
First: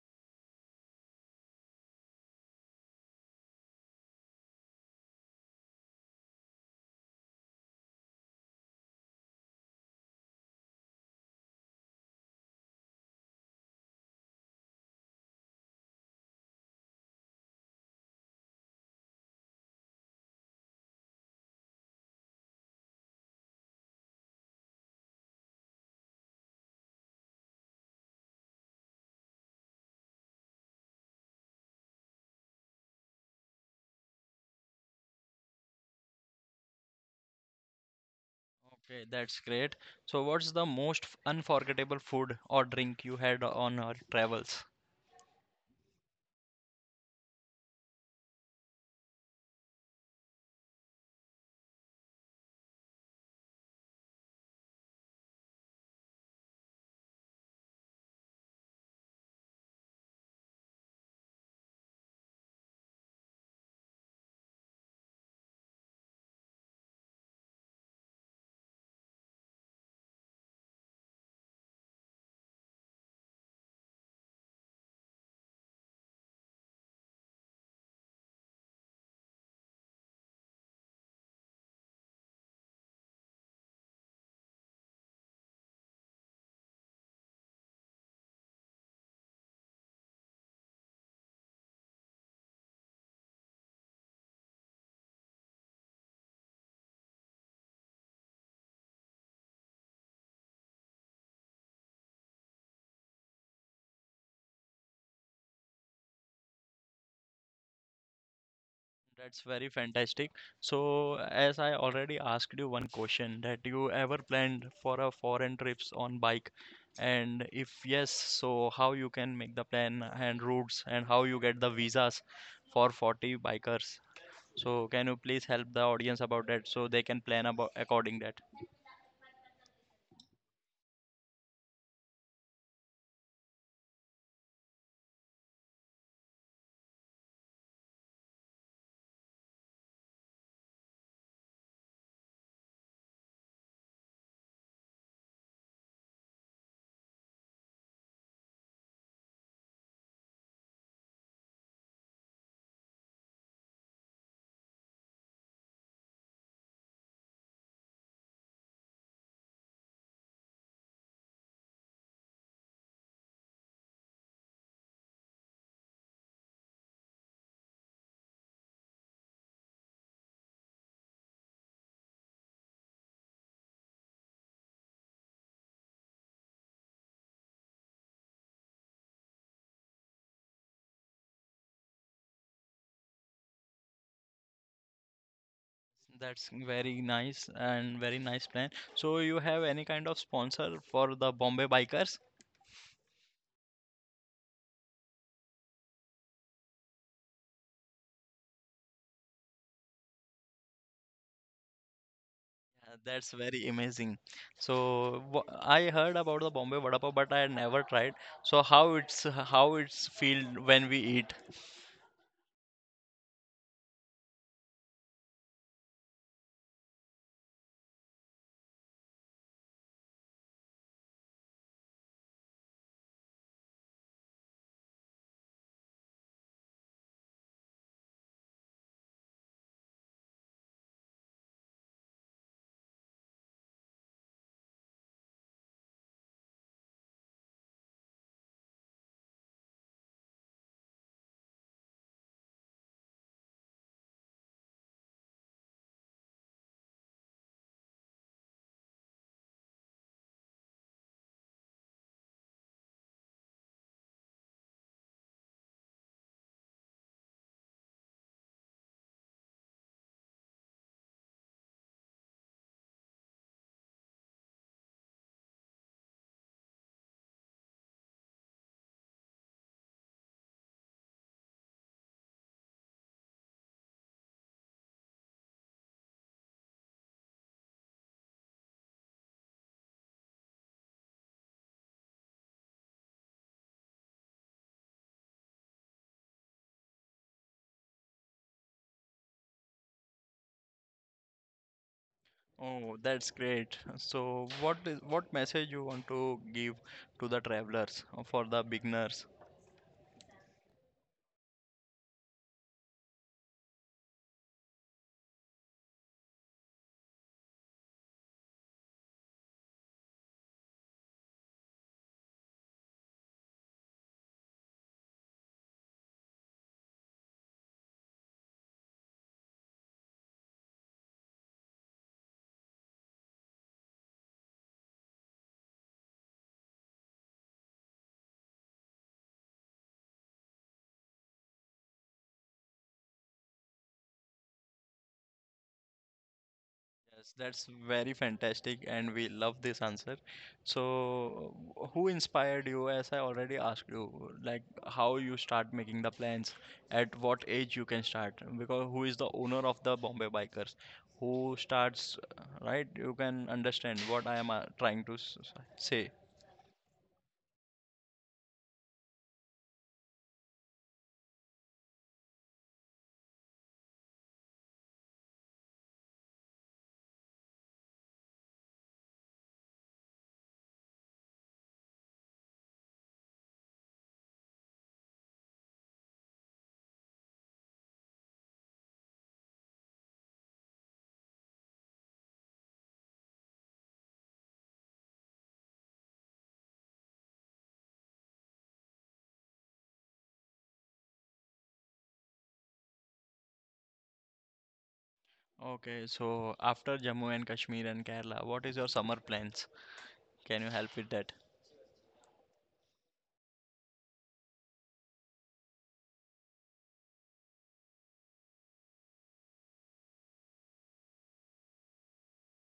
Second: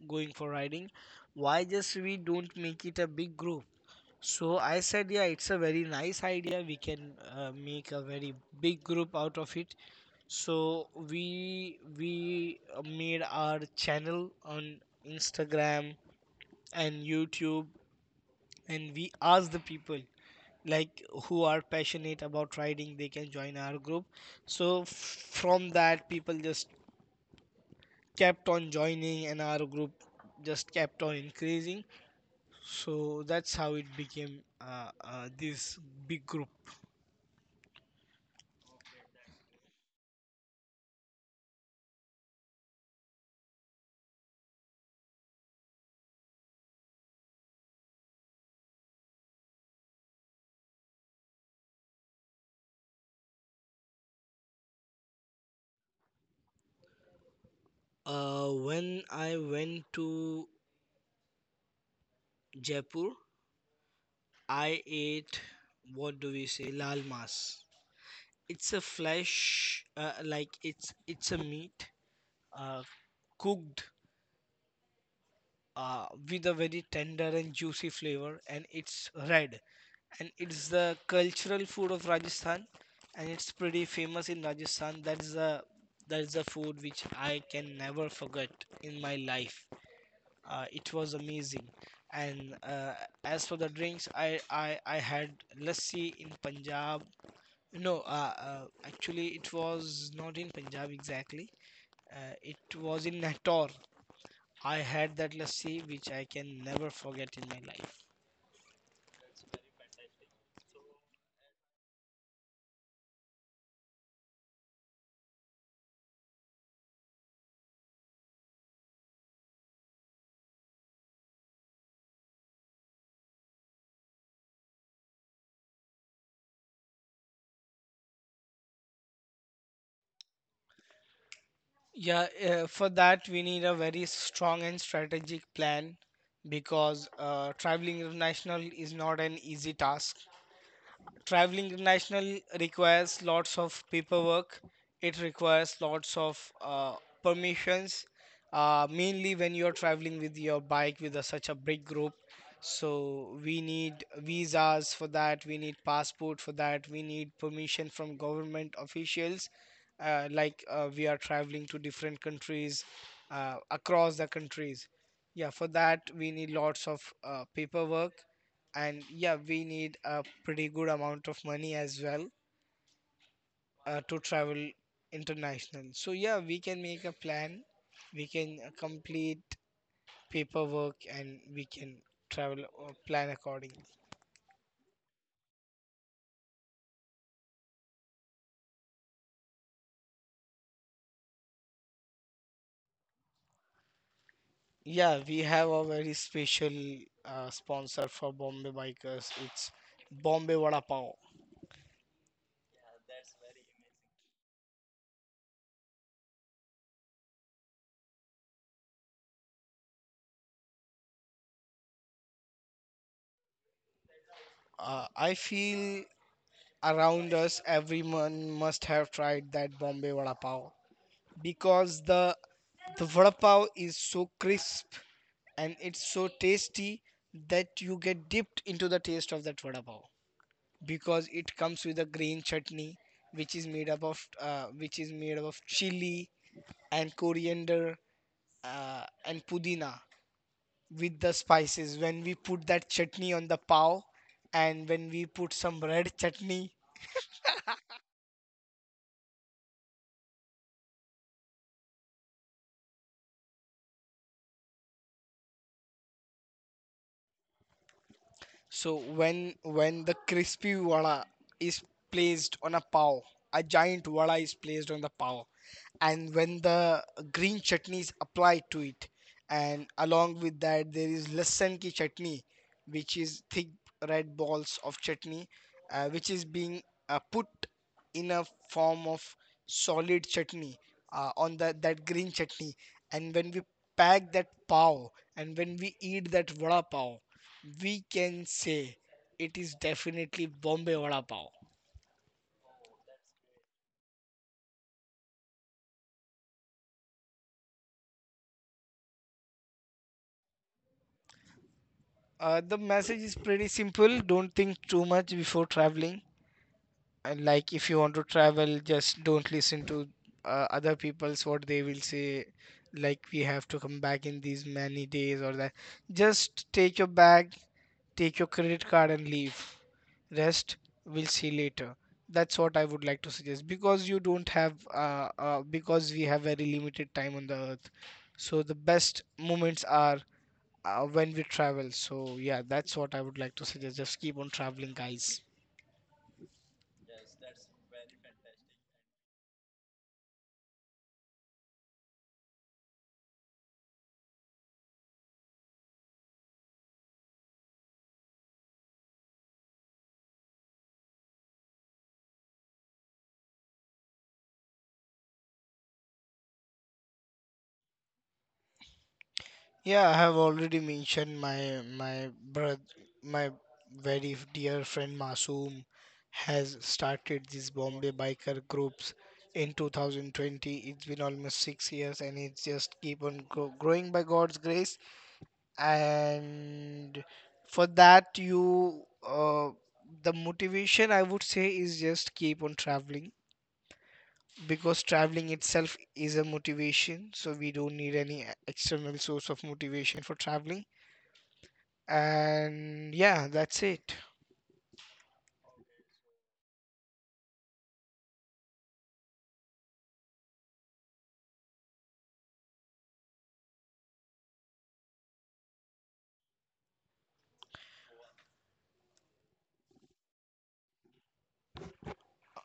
B: going for riding. Why just we don't make it a big group? So I said, yeah, it's a very nice idea. We can make a very big group out of it. So we made our channel on Instagram and YouTube, and we asked the people like who are passionate about riding, they can join our group. So from that, people just kept on joining, and our group just kept on increasing. So that's how it became this big group.
A: Okay, that's great. So, what's the most unforgettable food or drink you had on our travels?
B: When I went to Jaipur, I ate, what do we say, lal mas. It's a flesh, like it's a meat, uh, cooked with a very tender and juicy flavor, and it's red. And it's the cultural food of Rajasthan, and it's pretty famous in Rajasthan. That is the food which I can never forget in my life. It was amazing. And as for the drinks, I had lassi in Punjab. No, actually it was not in Punjab exactly. It was in Nator. I had that lassi which I can never forget in my life.
A: That's very fantastic. So, as I already asked you one question, that you ever planned for a foreign trips on bike? And if yes, so how you can make the plan and routes and how you get the visas for 40 bikers? So, can you please help the audience about that so they can plan about according that?
B: Yeah, for that we need a very strong and strategic plan, because traveling international is not an easy task. Traveling international requires lots of paperwork. It requires lots of permissions, mainly when you're traveling with your bike with a such a big group. So we need visas for that, we need passport for that, we need permission from government officials. Like we are traveling to different countries, across the countries. Yeah, for that we need lots of paperwork, and yeah, we need a pretty good amount of money as well, to travel international. So yeah, we can make a plan, we can complete paperwork, and we can travel or plan accordingly.
A: That's very nice and very nice plan. So, you have any kind of sponsor for the Bombay bikers?
B: Yeah, we have a very special sponsor for Bombay Bikers. It's Bombay Vada Pav.
A: That's very amazing. So I heard about the Bombay vada pav, but I never tried. So how it's feel when we eat?
B: I feel around us everyone must have tried that Bombay Vada Pav, because the vada pav is so crisp, and it's so tasty, that you get dipped into the taste of that vada pav. Because it comes with a green chutney, which is made up of chili and coriander, and pudina, with the spices. When we put that chutney on the pav, and when we put some red chutney. So when the crispy vada is placed on a pav, a giant vada is placed on the pav, and when the green chutney is applied to it, and along with that there is lasan ki chutney, which is thick red balls of chutney, which is being put in a form of solid chutney, on the that green chutney. And when we pack that pav, and when we eat that vada pav, we can say it is definitely Bombay Vada Pav.
A: Oh, that's great. So what message you want to give to the travelers or for the beginners?
B: The message is pretty simple. Don't think too much before traveling. And like, if you want to travel, just don't listen to other people's what they will say. Like, we have to come back in these many days or that. Just take your bag, take your credit card and leave. Rest, we'll see later. That's what I would like to suggest, because you don't have, because we have very limited time on the earth. So the best moments are when we travel. So yeah, that's what I would like to suggest. Just keep on traveling, guys.
A: Yes, that's very fantastic, and we love this answer. So, who inspired you? As I already asked you, like how you start making the plans, at what age you can start, because who is the owner of the Bombay Bikers? Who starts, right? You can understand what I am trying to say.
B: Yeah, I have already mentioned my brother, my very dear friend Masoom, has started these Bombay biker groups in 2020. It's been almost 6 years, and it's just keep on growing by God's grace. And for that, you uh, the motivation, I would say, is just keep on traveling, because traveling itself is a motivation. So we don't need any external source of motivation for traveling. And yeah, that's it.
A: Okay, so after Jammu and Kashmir and Kerala, what is your summer plans? Can you help with that?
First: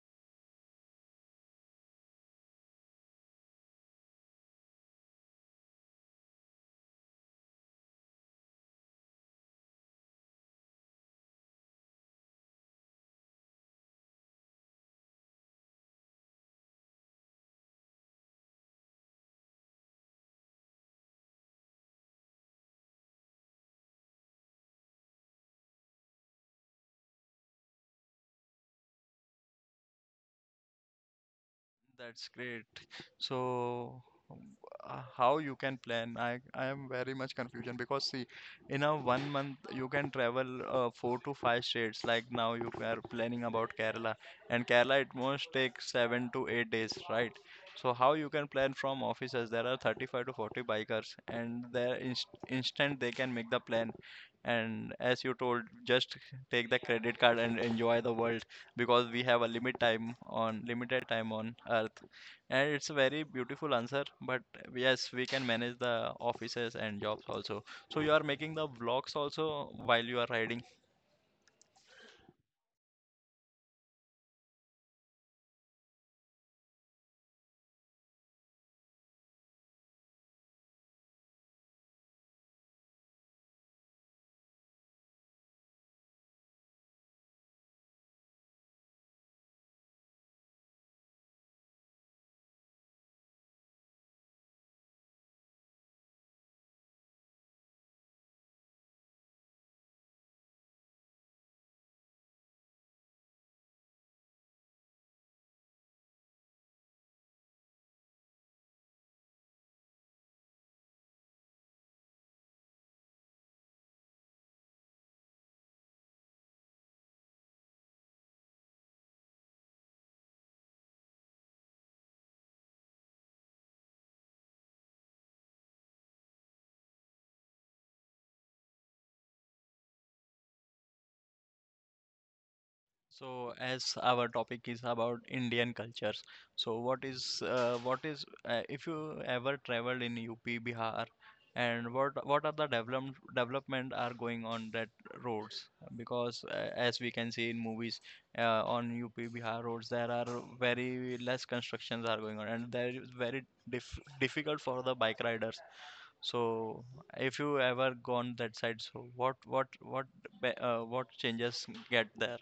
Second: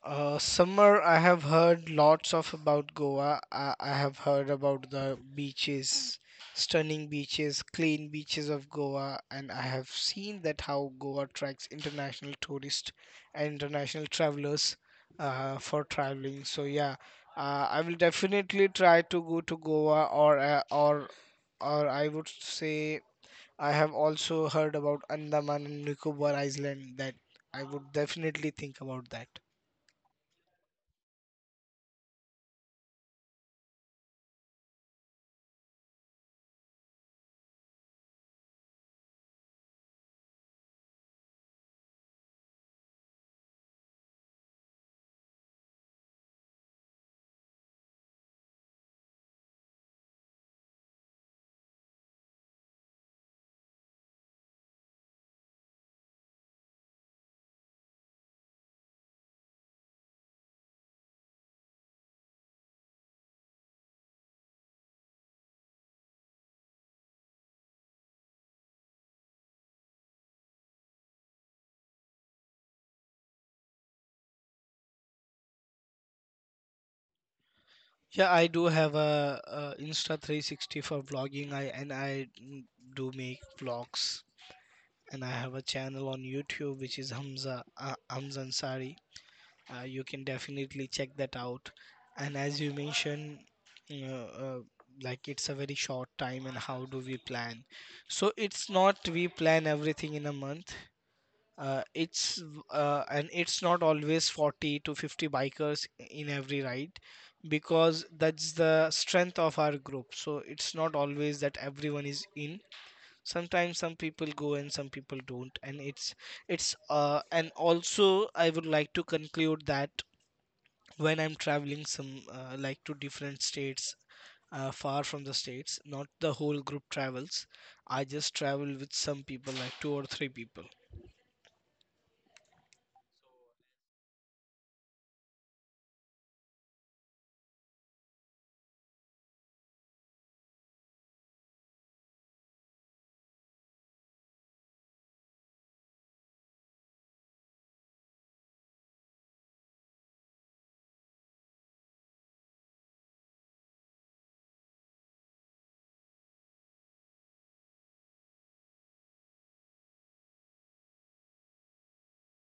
B: Summer, I have heard lots of about Goa. I have heard about the beaches, stunning beaches, clean beaches of Goa. And I have seen that how Goa attracts international tourists and international travelers, for traveling. So yeah, I will definitely try to go to Goa, or I would say, I have also heard about Andaman and Nicobar Island, that I would definitely think about that.
A: That's great. So, um, how you can plan? I am very much confusion because see, in a 1 month you can travel 4 to 5 states. Like now you are planning about Kerala, and Kerala it most takes 7 to 8 days, right? So how you can plan from offices? There are 35 to 40 bikers, and there instant they can make the plan. And as you told, just take the credit card and enjoy the world because we have a limited time on earth, and it's a very beautiful answer, but yes, we can manage the offices and jobs also. So you are making the vlogs also while you are riding.
B: Yeah, I do have a Insta 360 for vlogging. I do make vlogs, and I have a channel on YouTube, which is Hamza Ansari. You can definitely check that out. And as you mentioned, you know, like, it's a very short time, and how do we plan? So it's not we plan everything in a month. It's And it's not always 40 to 50 bikers in every ride, because that's the strength of our group. So it's not always that everyone is in. Sometimes some people go and some people don't, and it's and also I would like to conclude that when I'm traveling some like to different states, far from the states, not the whole group travels. I just travel with some people, like two or three people.
A: So, as our topic is about Indian cultures, so what is if you ever traveled in UP, Bihar, and what are the development are going on that roads? Because as we can see in movies, on UP, Bihar roads there are very less constructions are going on, and there is very difficult for the bike riders. So, if you ever gone that side, so what what changes get there?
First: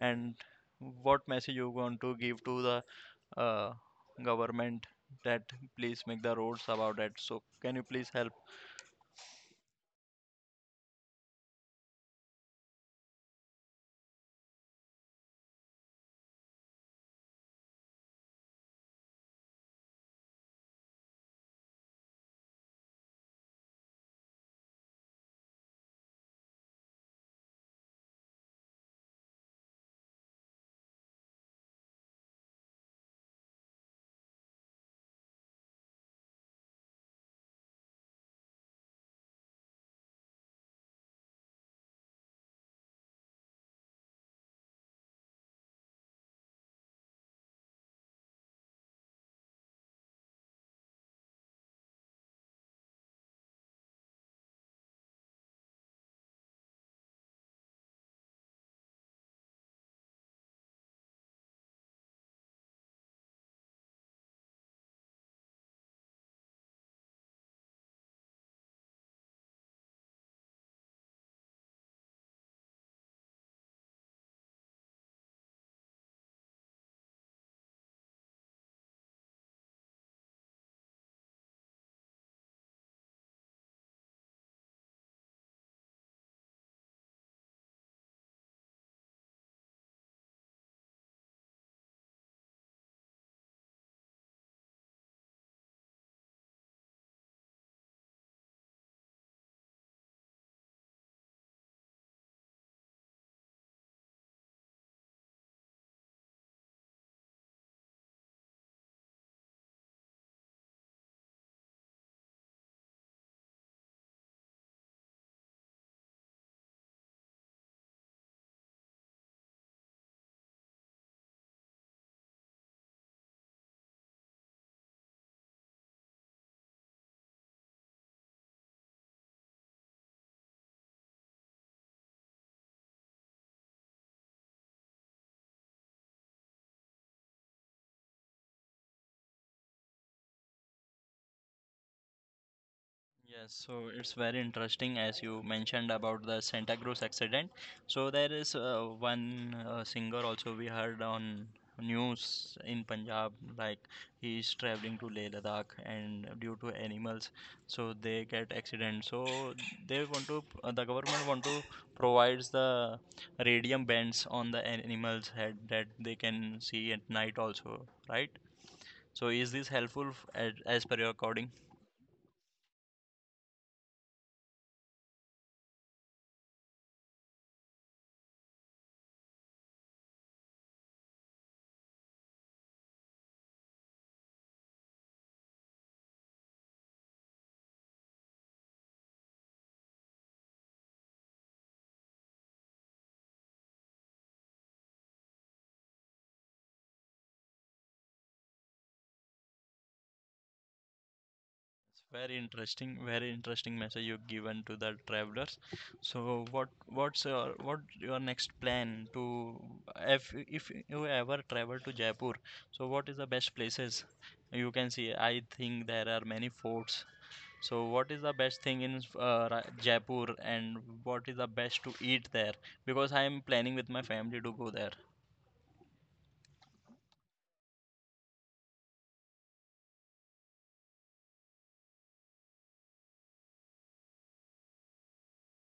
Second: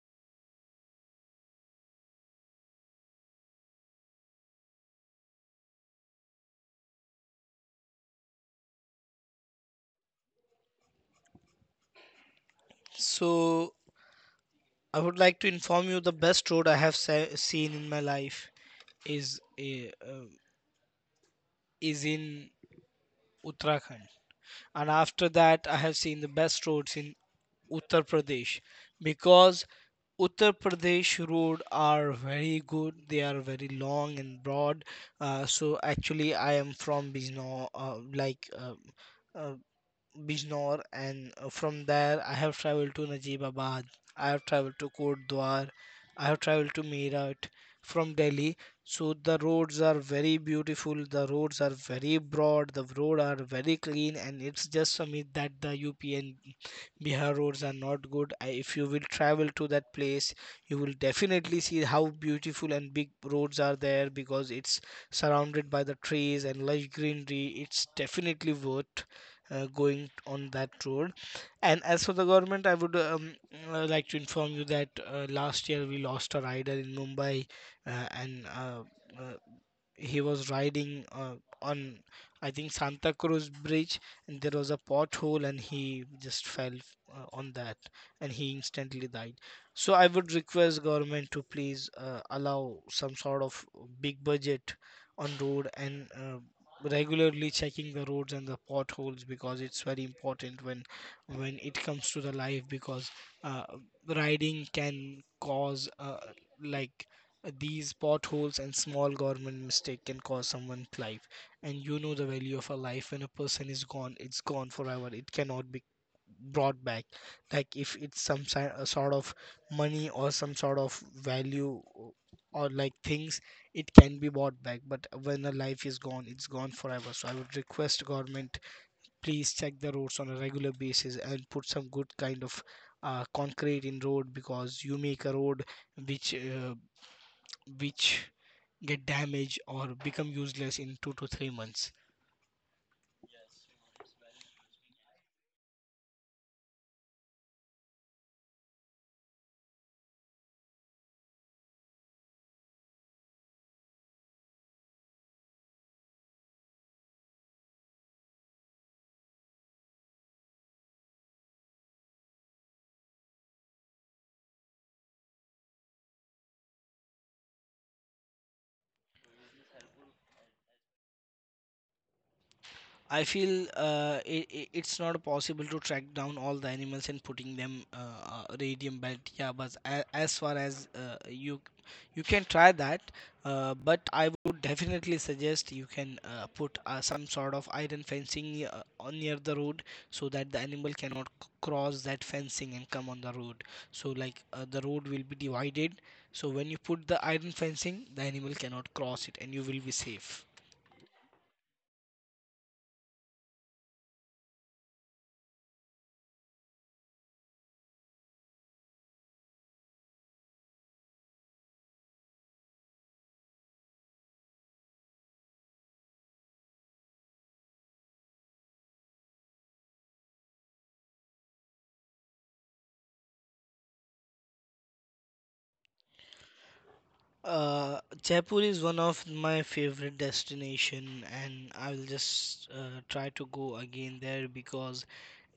A: And what message you want to give to the uh, government that please make the roads about that, so can you please help.
B: So I would like to inform you the best road I have seen in my life is is in Uttarakhand, and after that I have seen the best roads in Uttar Pradesh, because Uttar Pradesh road are very good. They are very long and broad. So actually, I am from Bijnor, like. Uh, Bijnor, and from there I have traveled to Najibabad. I have traveled to Kotdwar. I have traveled to Meerut from Delhi. So the roads are very beautiful. The roads are very broad. The roads are very clean, and it's just a myth that the UP and Bihar roads are not good. If you will travel to that place, you will definitely see how beautiful and big roads are there, because it's surrounded by the trees and lush greenery. It's definitely worth going on that road. And as for the government, I would like to inform you that last year we lost a rider in Mumbai. And uh, he was riding on, I think, Santa Cruz Bridge, and there was a pothole and he just fell on that, and he instantly died. So I would request government to please allow some sort of big budget on road, and regularly checking the roads and the potholes, because it's very important when it comes to the life. Because uh, riding can cause like these potholes, and small government mistake can cost someone's life. And you know the value of a life. When a person is gone, it's gone forever. It cannot be brought back. Like if it's some sort of money or some sort of value or like things, it can be bought back. But when a life is gone, it's gone forever. So I would request government, please check the roads on a regular basis and put some good kind of concrete in road, because you make a road which uh, which get damaged or become useless in 2 to 3 months.
A: Yes, so it's very interesting as you mentioned about the Santa Cruz accident. So there is one singer also we heard on news in Punjab, like he is traveling to Leh Ladakh, and due to animals, so they get accident. So they want to, the government want to provides the radium bands on the animals head that they can see at night also, right? So is this helpful as per your recording?
B: I feel it's not possible to track down all the animals and putting them radium belt. Yeah, but as far as you you can try that, but I would definitely suggest you can put some sort of iron fencing on near the road, so that the animal cannot cross that fencing and come on the road. So like the road will be divided. So when you put the iron fencing, the animal cannot cross it, and you will be safe.
A: It's very interesting message you've given to the travelers. So, what your next plan to, if if you ever travel to Jaipur? So, what is the best places you can see? I think there are many forts. So, what is the best thing in Jaipur, and what is the best to eat there? Because I am planning with my family to go there.
B: Jaipur is one of my favorite destination, and I'll just try to go again there because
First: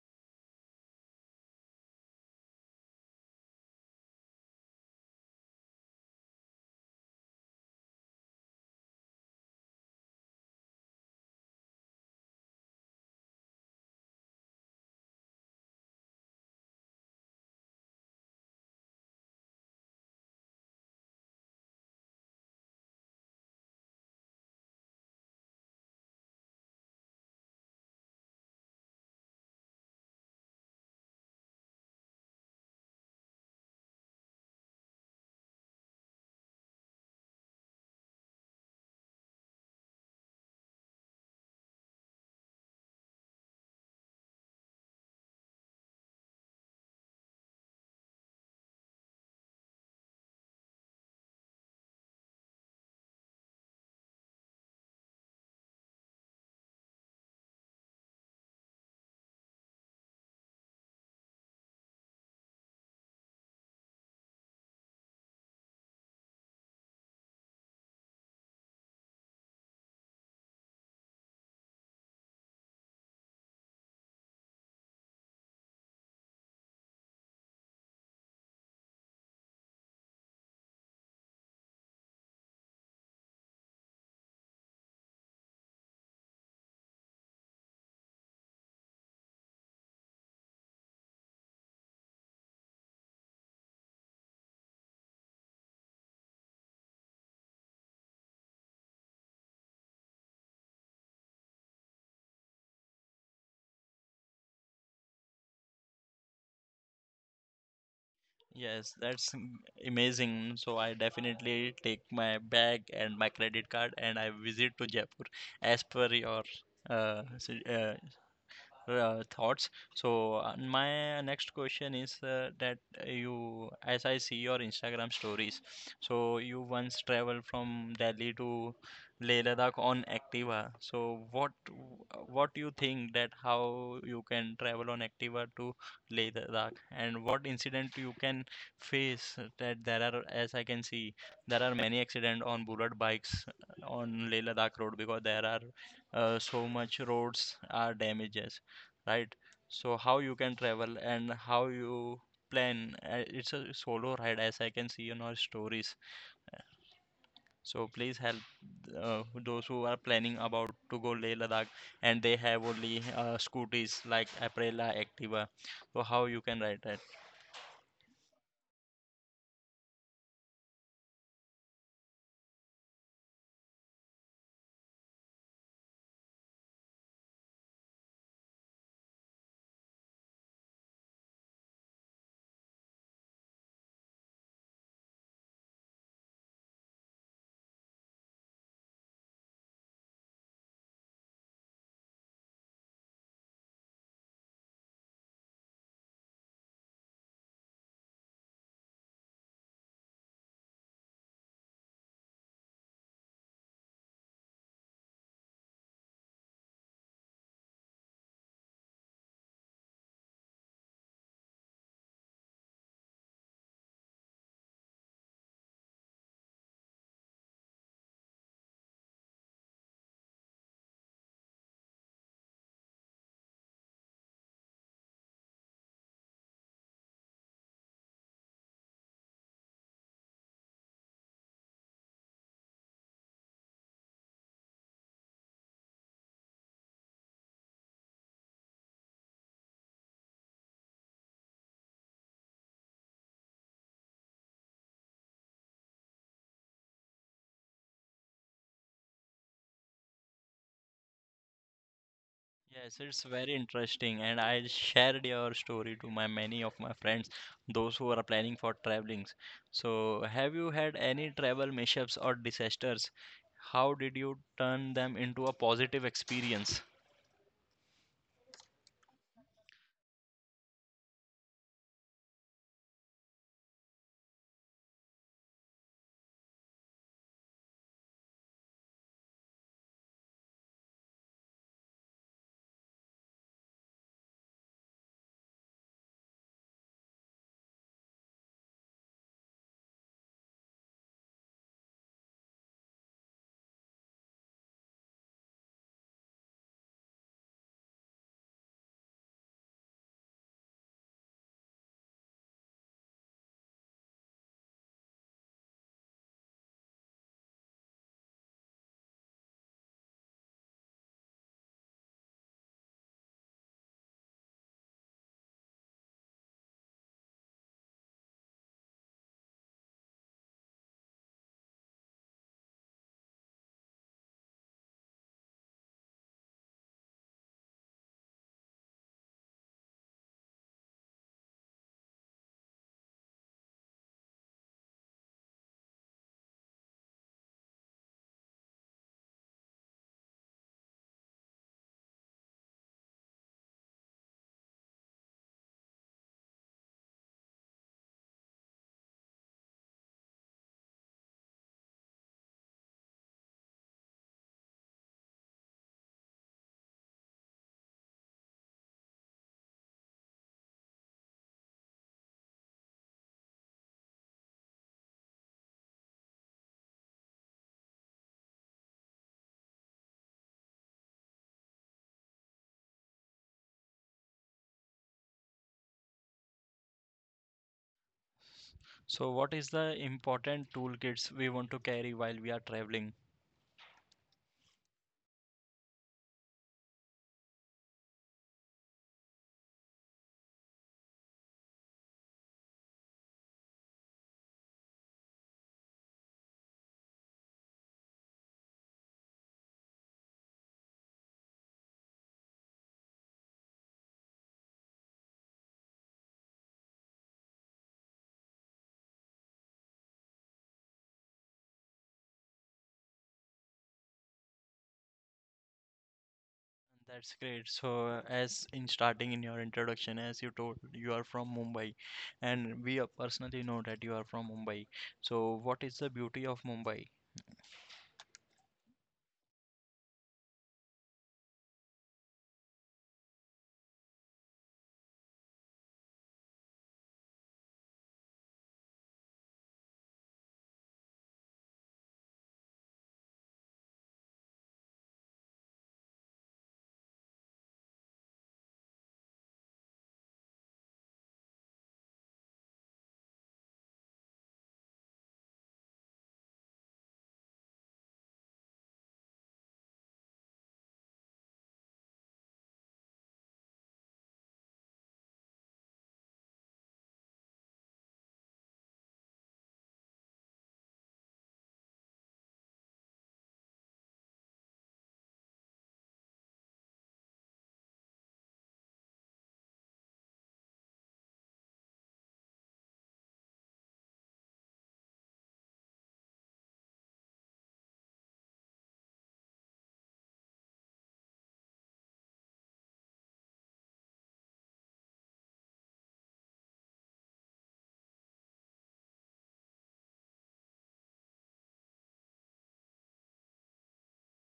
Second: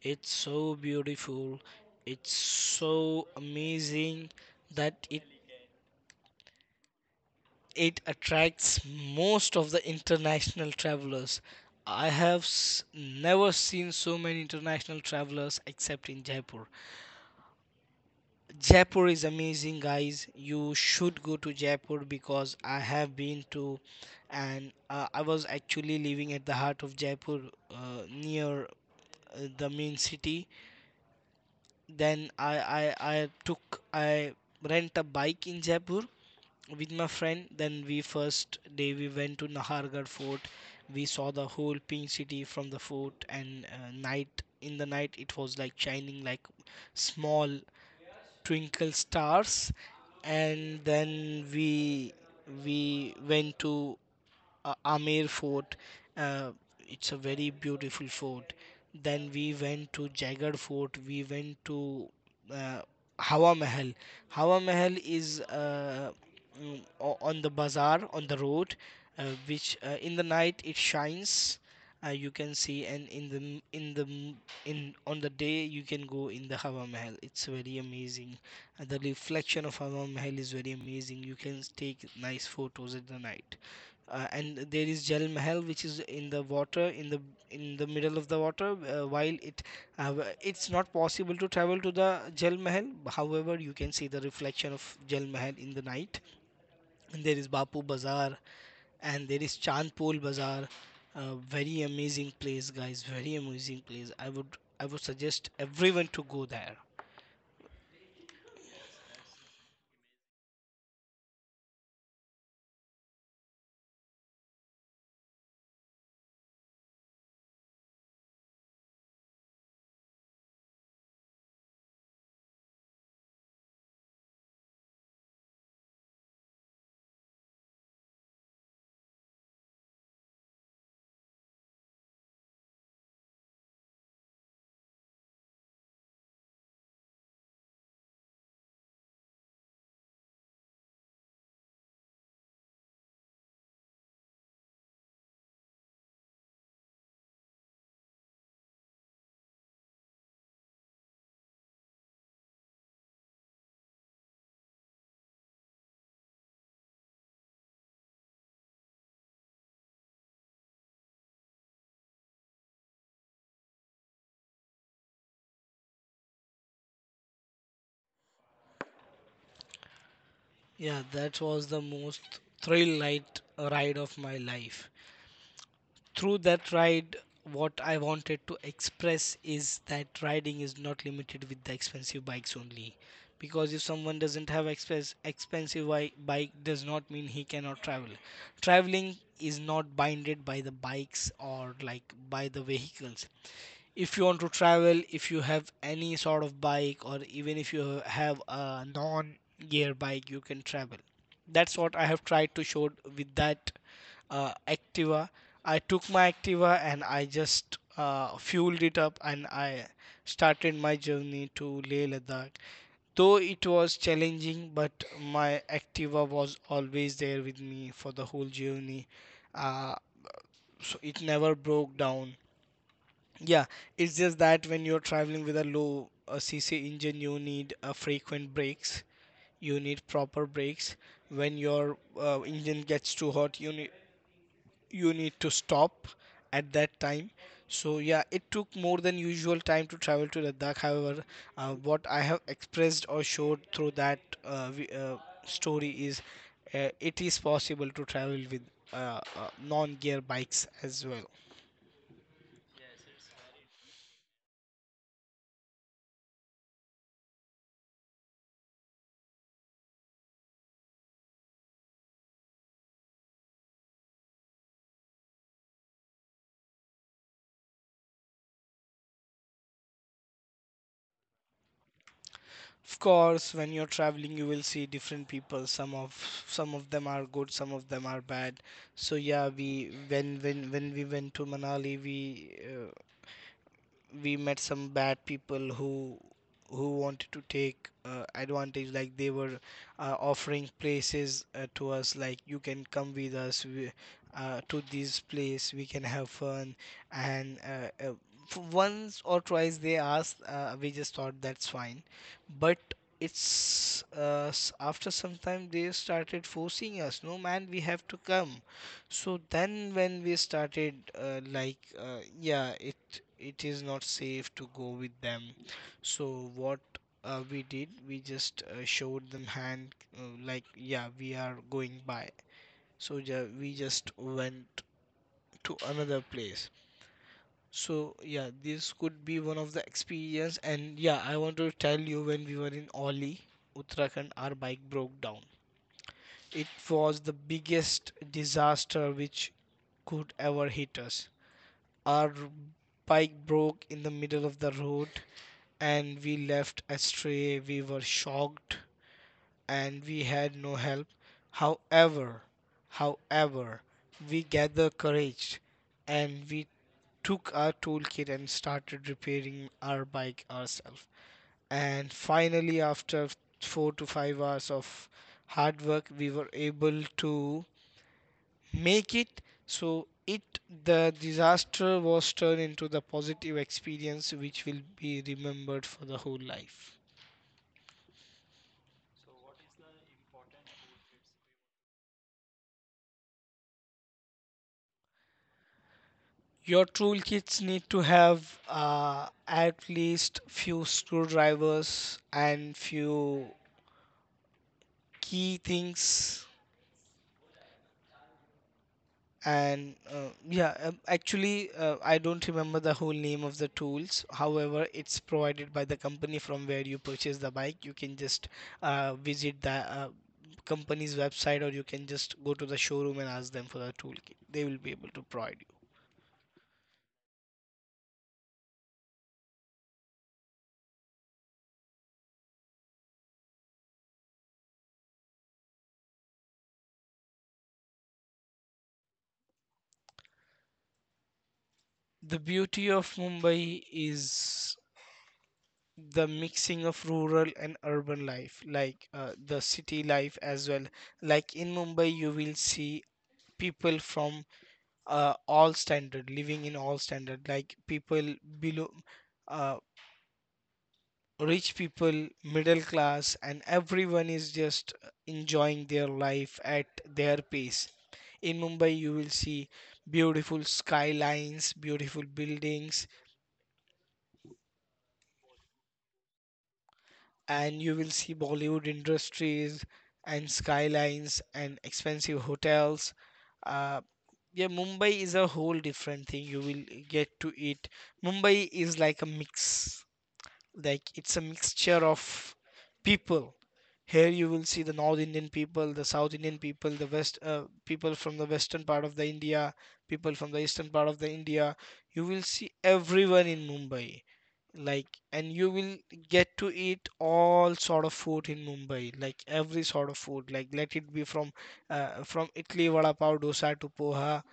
B: it's so beautiful. It's so amazing that it attracts most of the international travelers. I have s never seen so many international travelers except in Jaipur. Jaipur is amazing, guys. You should go to Jaipur, because I have been to, and I was actually living at the heart of Jaipur, near the main city. Then I rent a bike in Jaipur with my friend. Then we first day we went to Nahargarh Fort. We saw the whole pink city from the fort, and night in the night it was like shining like small twinkle stars. And then we went to Amer Fort. Uh, it's a very beautiful fort. Then we went to Jagar Fort. We went to uh, Hawa Mahal. Hawa Mahal is on the bazaar on the road, which in the night it shines. You can see, and in the m- in the m- in on the day you can go in the Hawa Mahal. It's very amazing. The reflection of Hawa Mahal is very amazing. You can take nice photos at the night, and there is Jal Mahal, which is in the water, in the middle of the water. It's not possible to travel to the Jal Mahal. However, you can see the reflection of Jal Mahal in the night. And there is Bapu Bazaar, and there is Chandpol Bazaar. Very amazing place, guys. Very amazing place. I would suggest everyone to go there.
A: Yes, that's amazing. So I definitely take my bag and my credit card and I visit to Jaipur as per your uh, su- uh, thoughts. So my next question is that you, as I see your Instagram stories, so you once traveled from Delhi to Leh Ladakh on Activa. So what you think that how you can travel on Activa to Leh Ladakh, and what incident you can face, that there are, as I can see, there are many accident on bullet bikes on Leh Ladakh road because there are so much roads are damages, right? So how you can travel and how you plan. It's a solo ride, as I can see in our stories. So please help those who are planning about to go Leh Ladakh, and they have only scooters like Aprilia, Activa. So how you can ride that?
B: Yeah, that was the most thrill light ride of my life. Through that ride, what I wanted to express is that riding is not limited with the expensive bikes only, because if someone doesn't have express expensive bike, does not mean he cannot travel. Traveling is not binded by the bikes or like by the vehicles. If you want to travel, if you have any sort of bike, or even if you have a non gear bike, you can travel. That's what I have tried to show with that Activa. I took my Activa and I just fueled it up, and I started my journey to Leh Ladakh. Though it was challenging, but my Activa was always there with me for the whole journey. uh, so it never broke down. Yeah, it's just that when you're traveling with a low cc engine, you need frequent brakes. You need proper brakes. When your engine gets too hot, you need to stop at that time. So yeah, it took more than usual time to travel to Ladakh. However, what I have expressed or showed through that story is it is possible to travel with uh, uh, non-gear bikes as well.
A: Yes, it's very interesting, and I shared your story to my many of my friends, those who are planning for travelings. So, have you had any travel mishaps or disasters? How did you turn them into a positive experience?
B: Of course, when you're traveling, you will see different people. Some of them are good, some of them are bad. So yeah, we when we went to Manali, uh, we met some bad people who wanted to take advantage. Like they were offering places to us, like you can come with us to this place, we can have fun. and uh, uh, Once or twice they asked, we just thought that's fine. But after some time they started forcing us, no man we have to come. So then when we started yeah, it is not safe to go with them. So what we did, we just showed them hand, like yeah, we are going by. So ju we just went to another place. So yeah, this could be one of the experience. And yeah, I want to tell you, when we were in Oli, Uttarakhand, our bike broke down. It was the biggest disaster which could ever hit us. Our bike broke in the middle of the road, and we left astray. We were shocked, and we had no help. However, however, we gathered courage, and we took our toolkit and started repairing our bike ourselves. And finally, after 4 to 5 hours of hard work, we were able to make it. So it the disaster was turned into the positive experience, which will be remembered for the whole life.
A: So, what is the important toolkits we want to carry while we are traveling?
B: Your toolkits need to have at least few screwdrivers and few key things. And yeah actually I don't remember the whole name of the tools. However, it's provided by the company from where you purchase the bike. You can just visit the company's website, or you can just go to the showroom and ask them for the toolkit. They will be able to provide you.
A: That's great. So, as in starting in your introduction, as you told, you are from Mumbai, and we personally know that you are from Mumbai. So, what is the beauty of Mumbai?
B: The beauty of Mumbai is the mixing of rural and urban life, like the city life as well. Like, in Mumbai you will see people from all standard, living in all standard, like people below, uh, rich people, middle class, and everyone is just enjoying their life at their pace. In Mumbai you will see beautiful skylines, beautiful buildings, and you will see Bollywood industries and skylines and expensive hotels. uh, yeah, Mumbai is a whole different thing. You will get to eat Mumbai is like a mix, like it's a mixture of people. Here you will see the North Indian people, the South Indian people, the West people from the western part of the India, people from the eastern part of the India. You will see everyone in Mumbai. Like, and you will get to eat all sort of food in Mumbai, like every sort of food. Like, let it be from Italy, vada pav, dosa to poha,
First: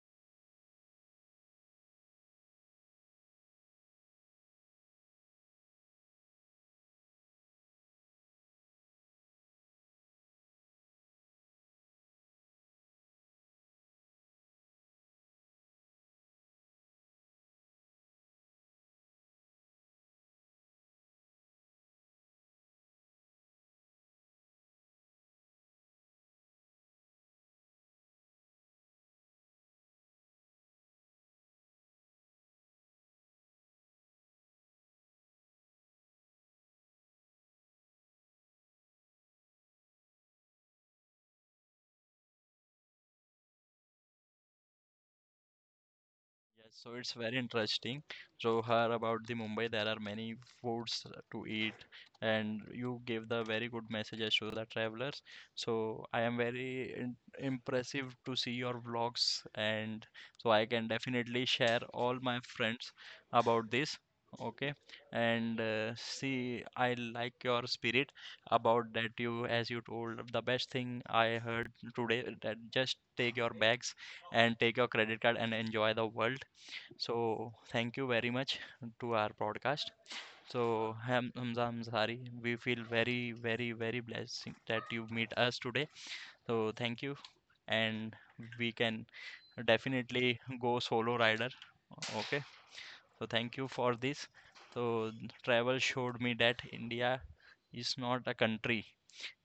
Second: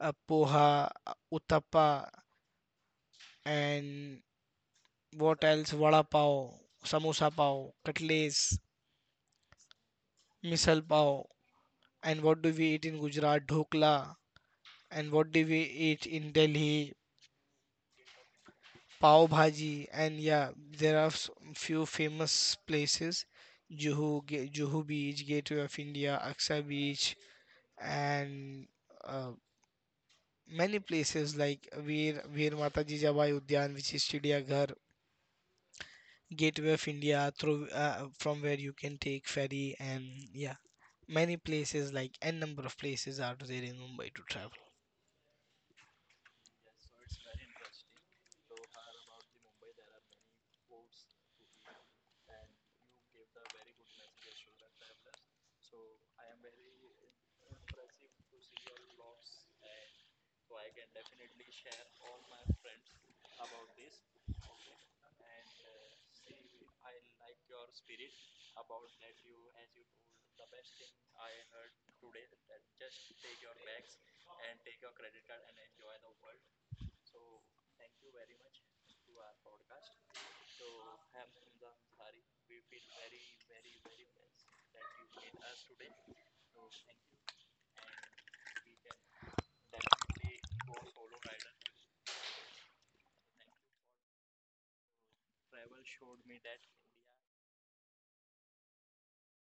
B: uttapa, and what else? Vada pav, samosa pav, cutlets, misal pav. And what do we eat in Gujarat? Dhokla. And what do we eat in Delhi? Pav bhaji. And yeah, there are few famous places. Juhu, Juhu Beach, Gateway of India, Aksa Beach, and uh, many places like Veer Mataji Jabai Udyan, which is Chidiyaghar. Gateway of India through from where you can take ferry. And yeah, many places, like n number of places are there in Mumbai to travel.
A: Yes, so it's very interesting. Johar, about the Mumbai, there are many foods to eat, and you gave the very good messages to the travelers. So I am very in impressive to see your vlogs, and so I can definitely share all my friends about this. Okay, and see, I like your spirit about that. You, as you told, the best thing I heard today that just take your bags and take your credit card and enjoy the world. So thank you very much to our podcast. So Hamza, I we feel very, very, very blessed that you meet us today. So thank you, and we can definitely go solo rider. Okay. So thank you for this. So travel showed me that India is not a country.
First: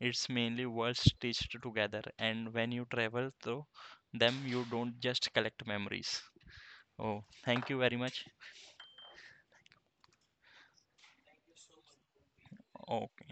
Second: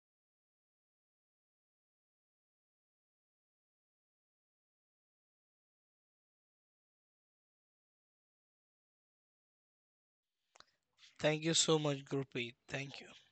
A: It's mainly worlds stitched together. And when you travel through them, you don't just collect memories. Oh, thank you very much.
B: Thank you so much, Gurpreet. Thank you.
A: Oke.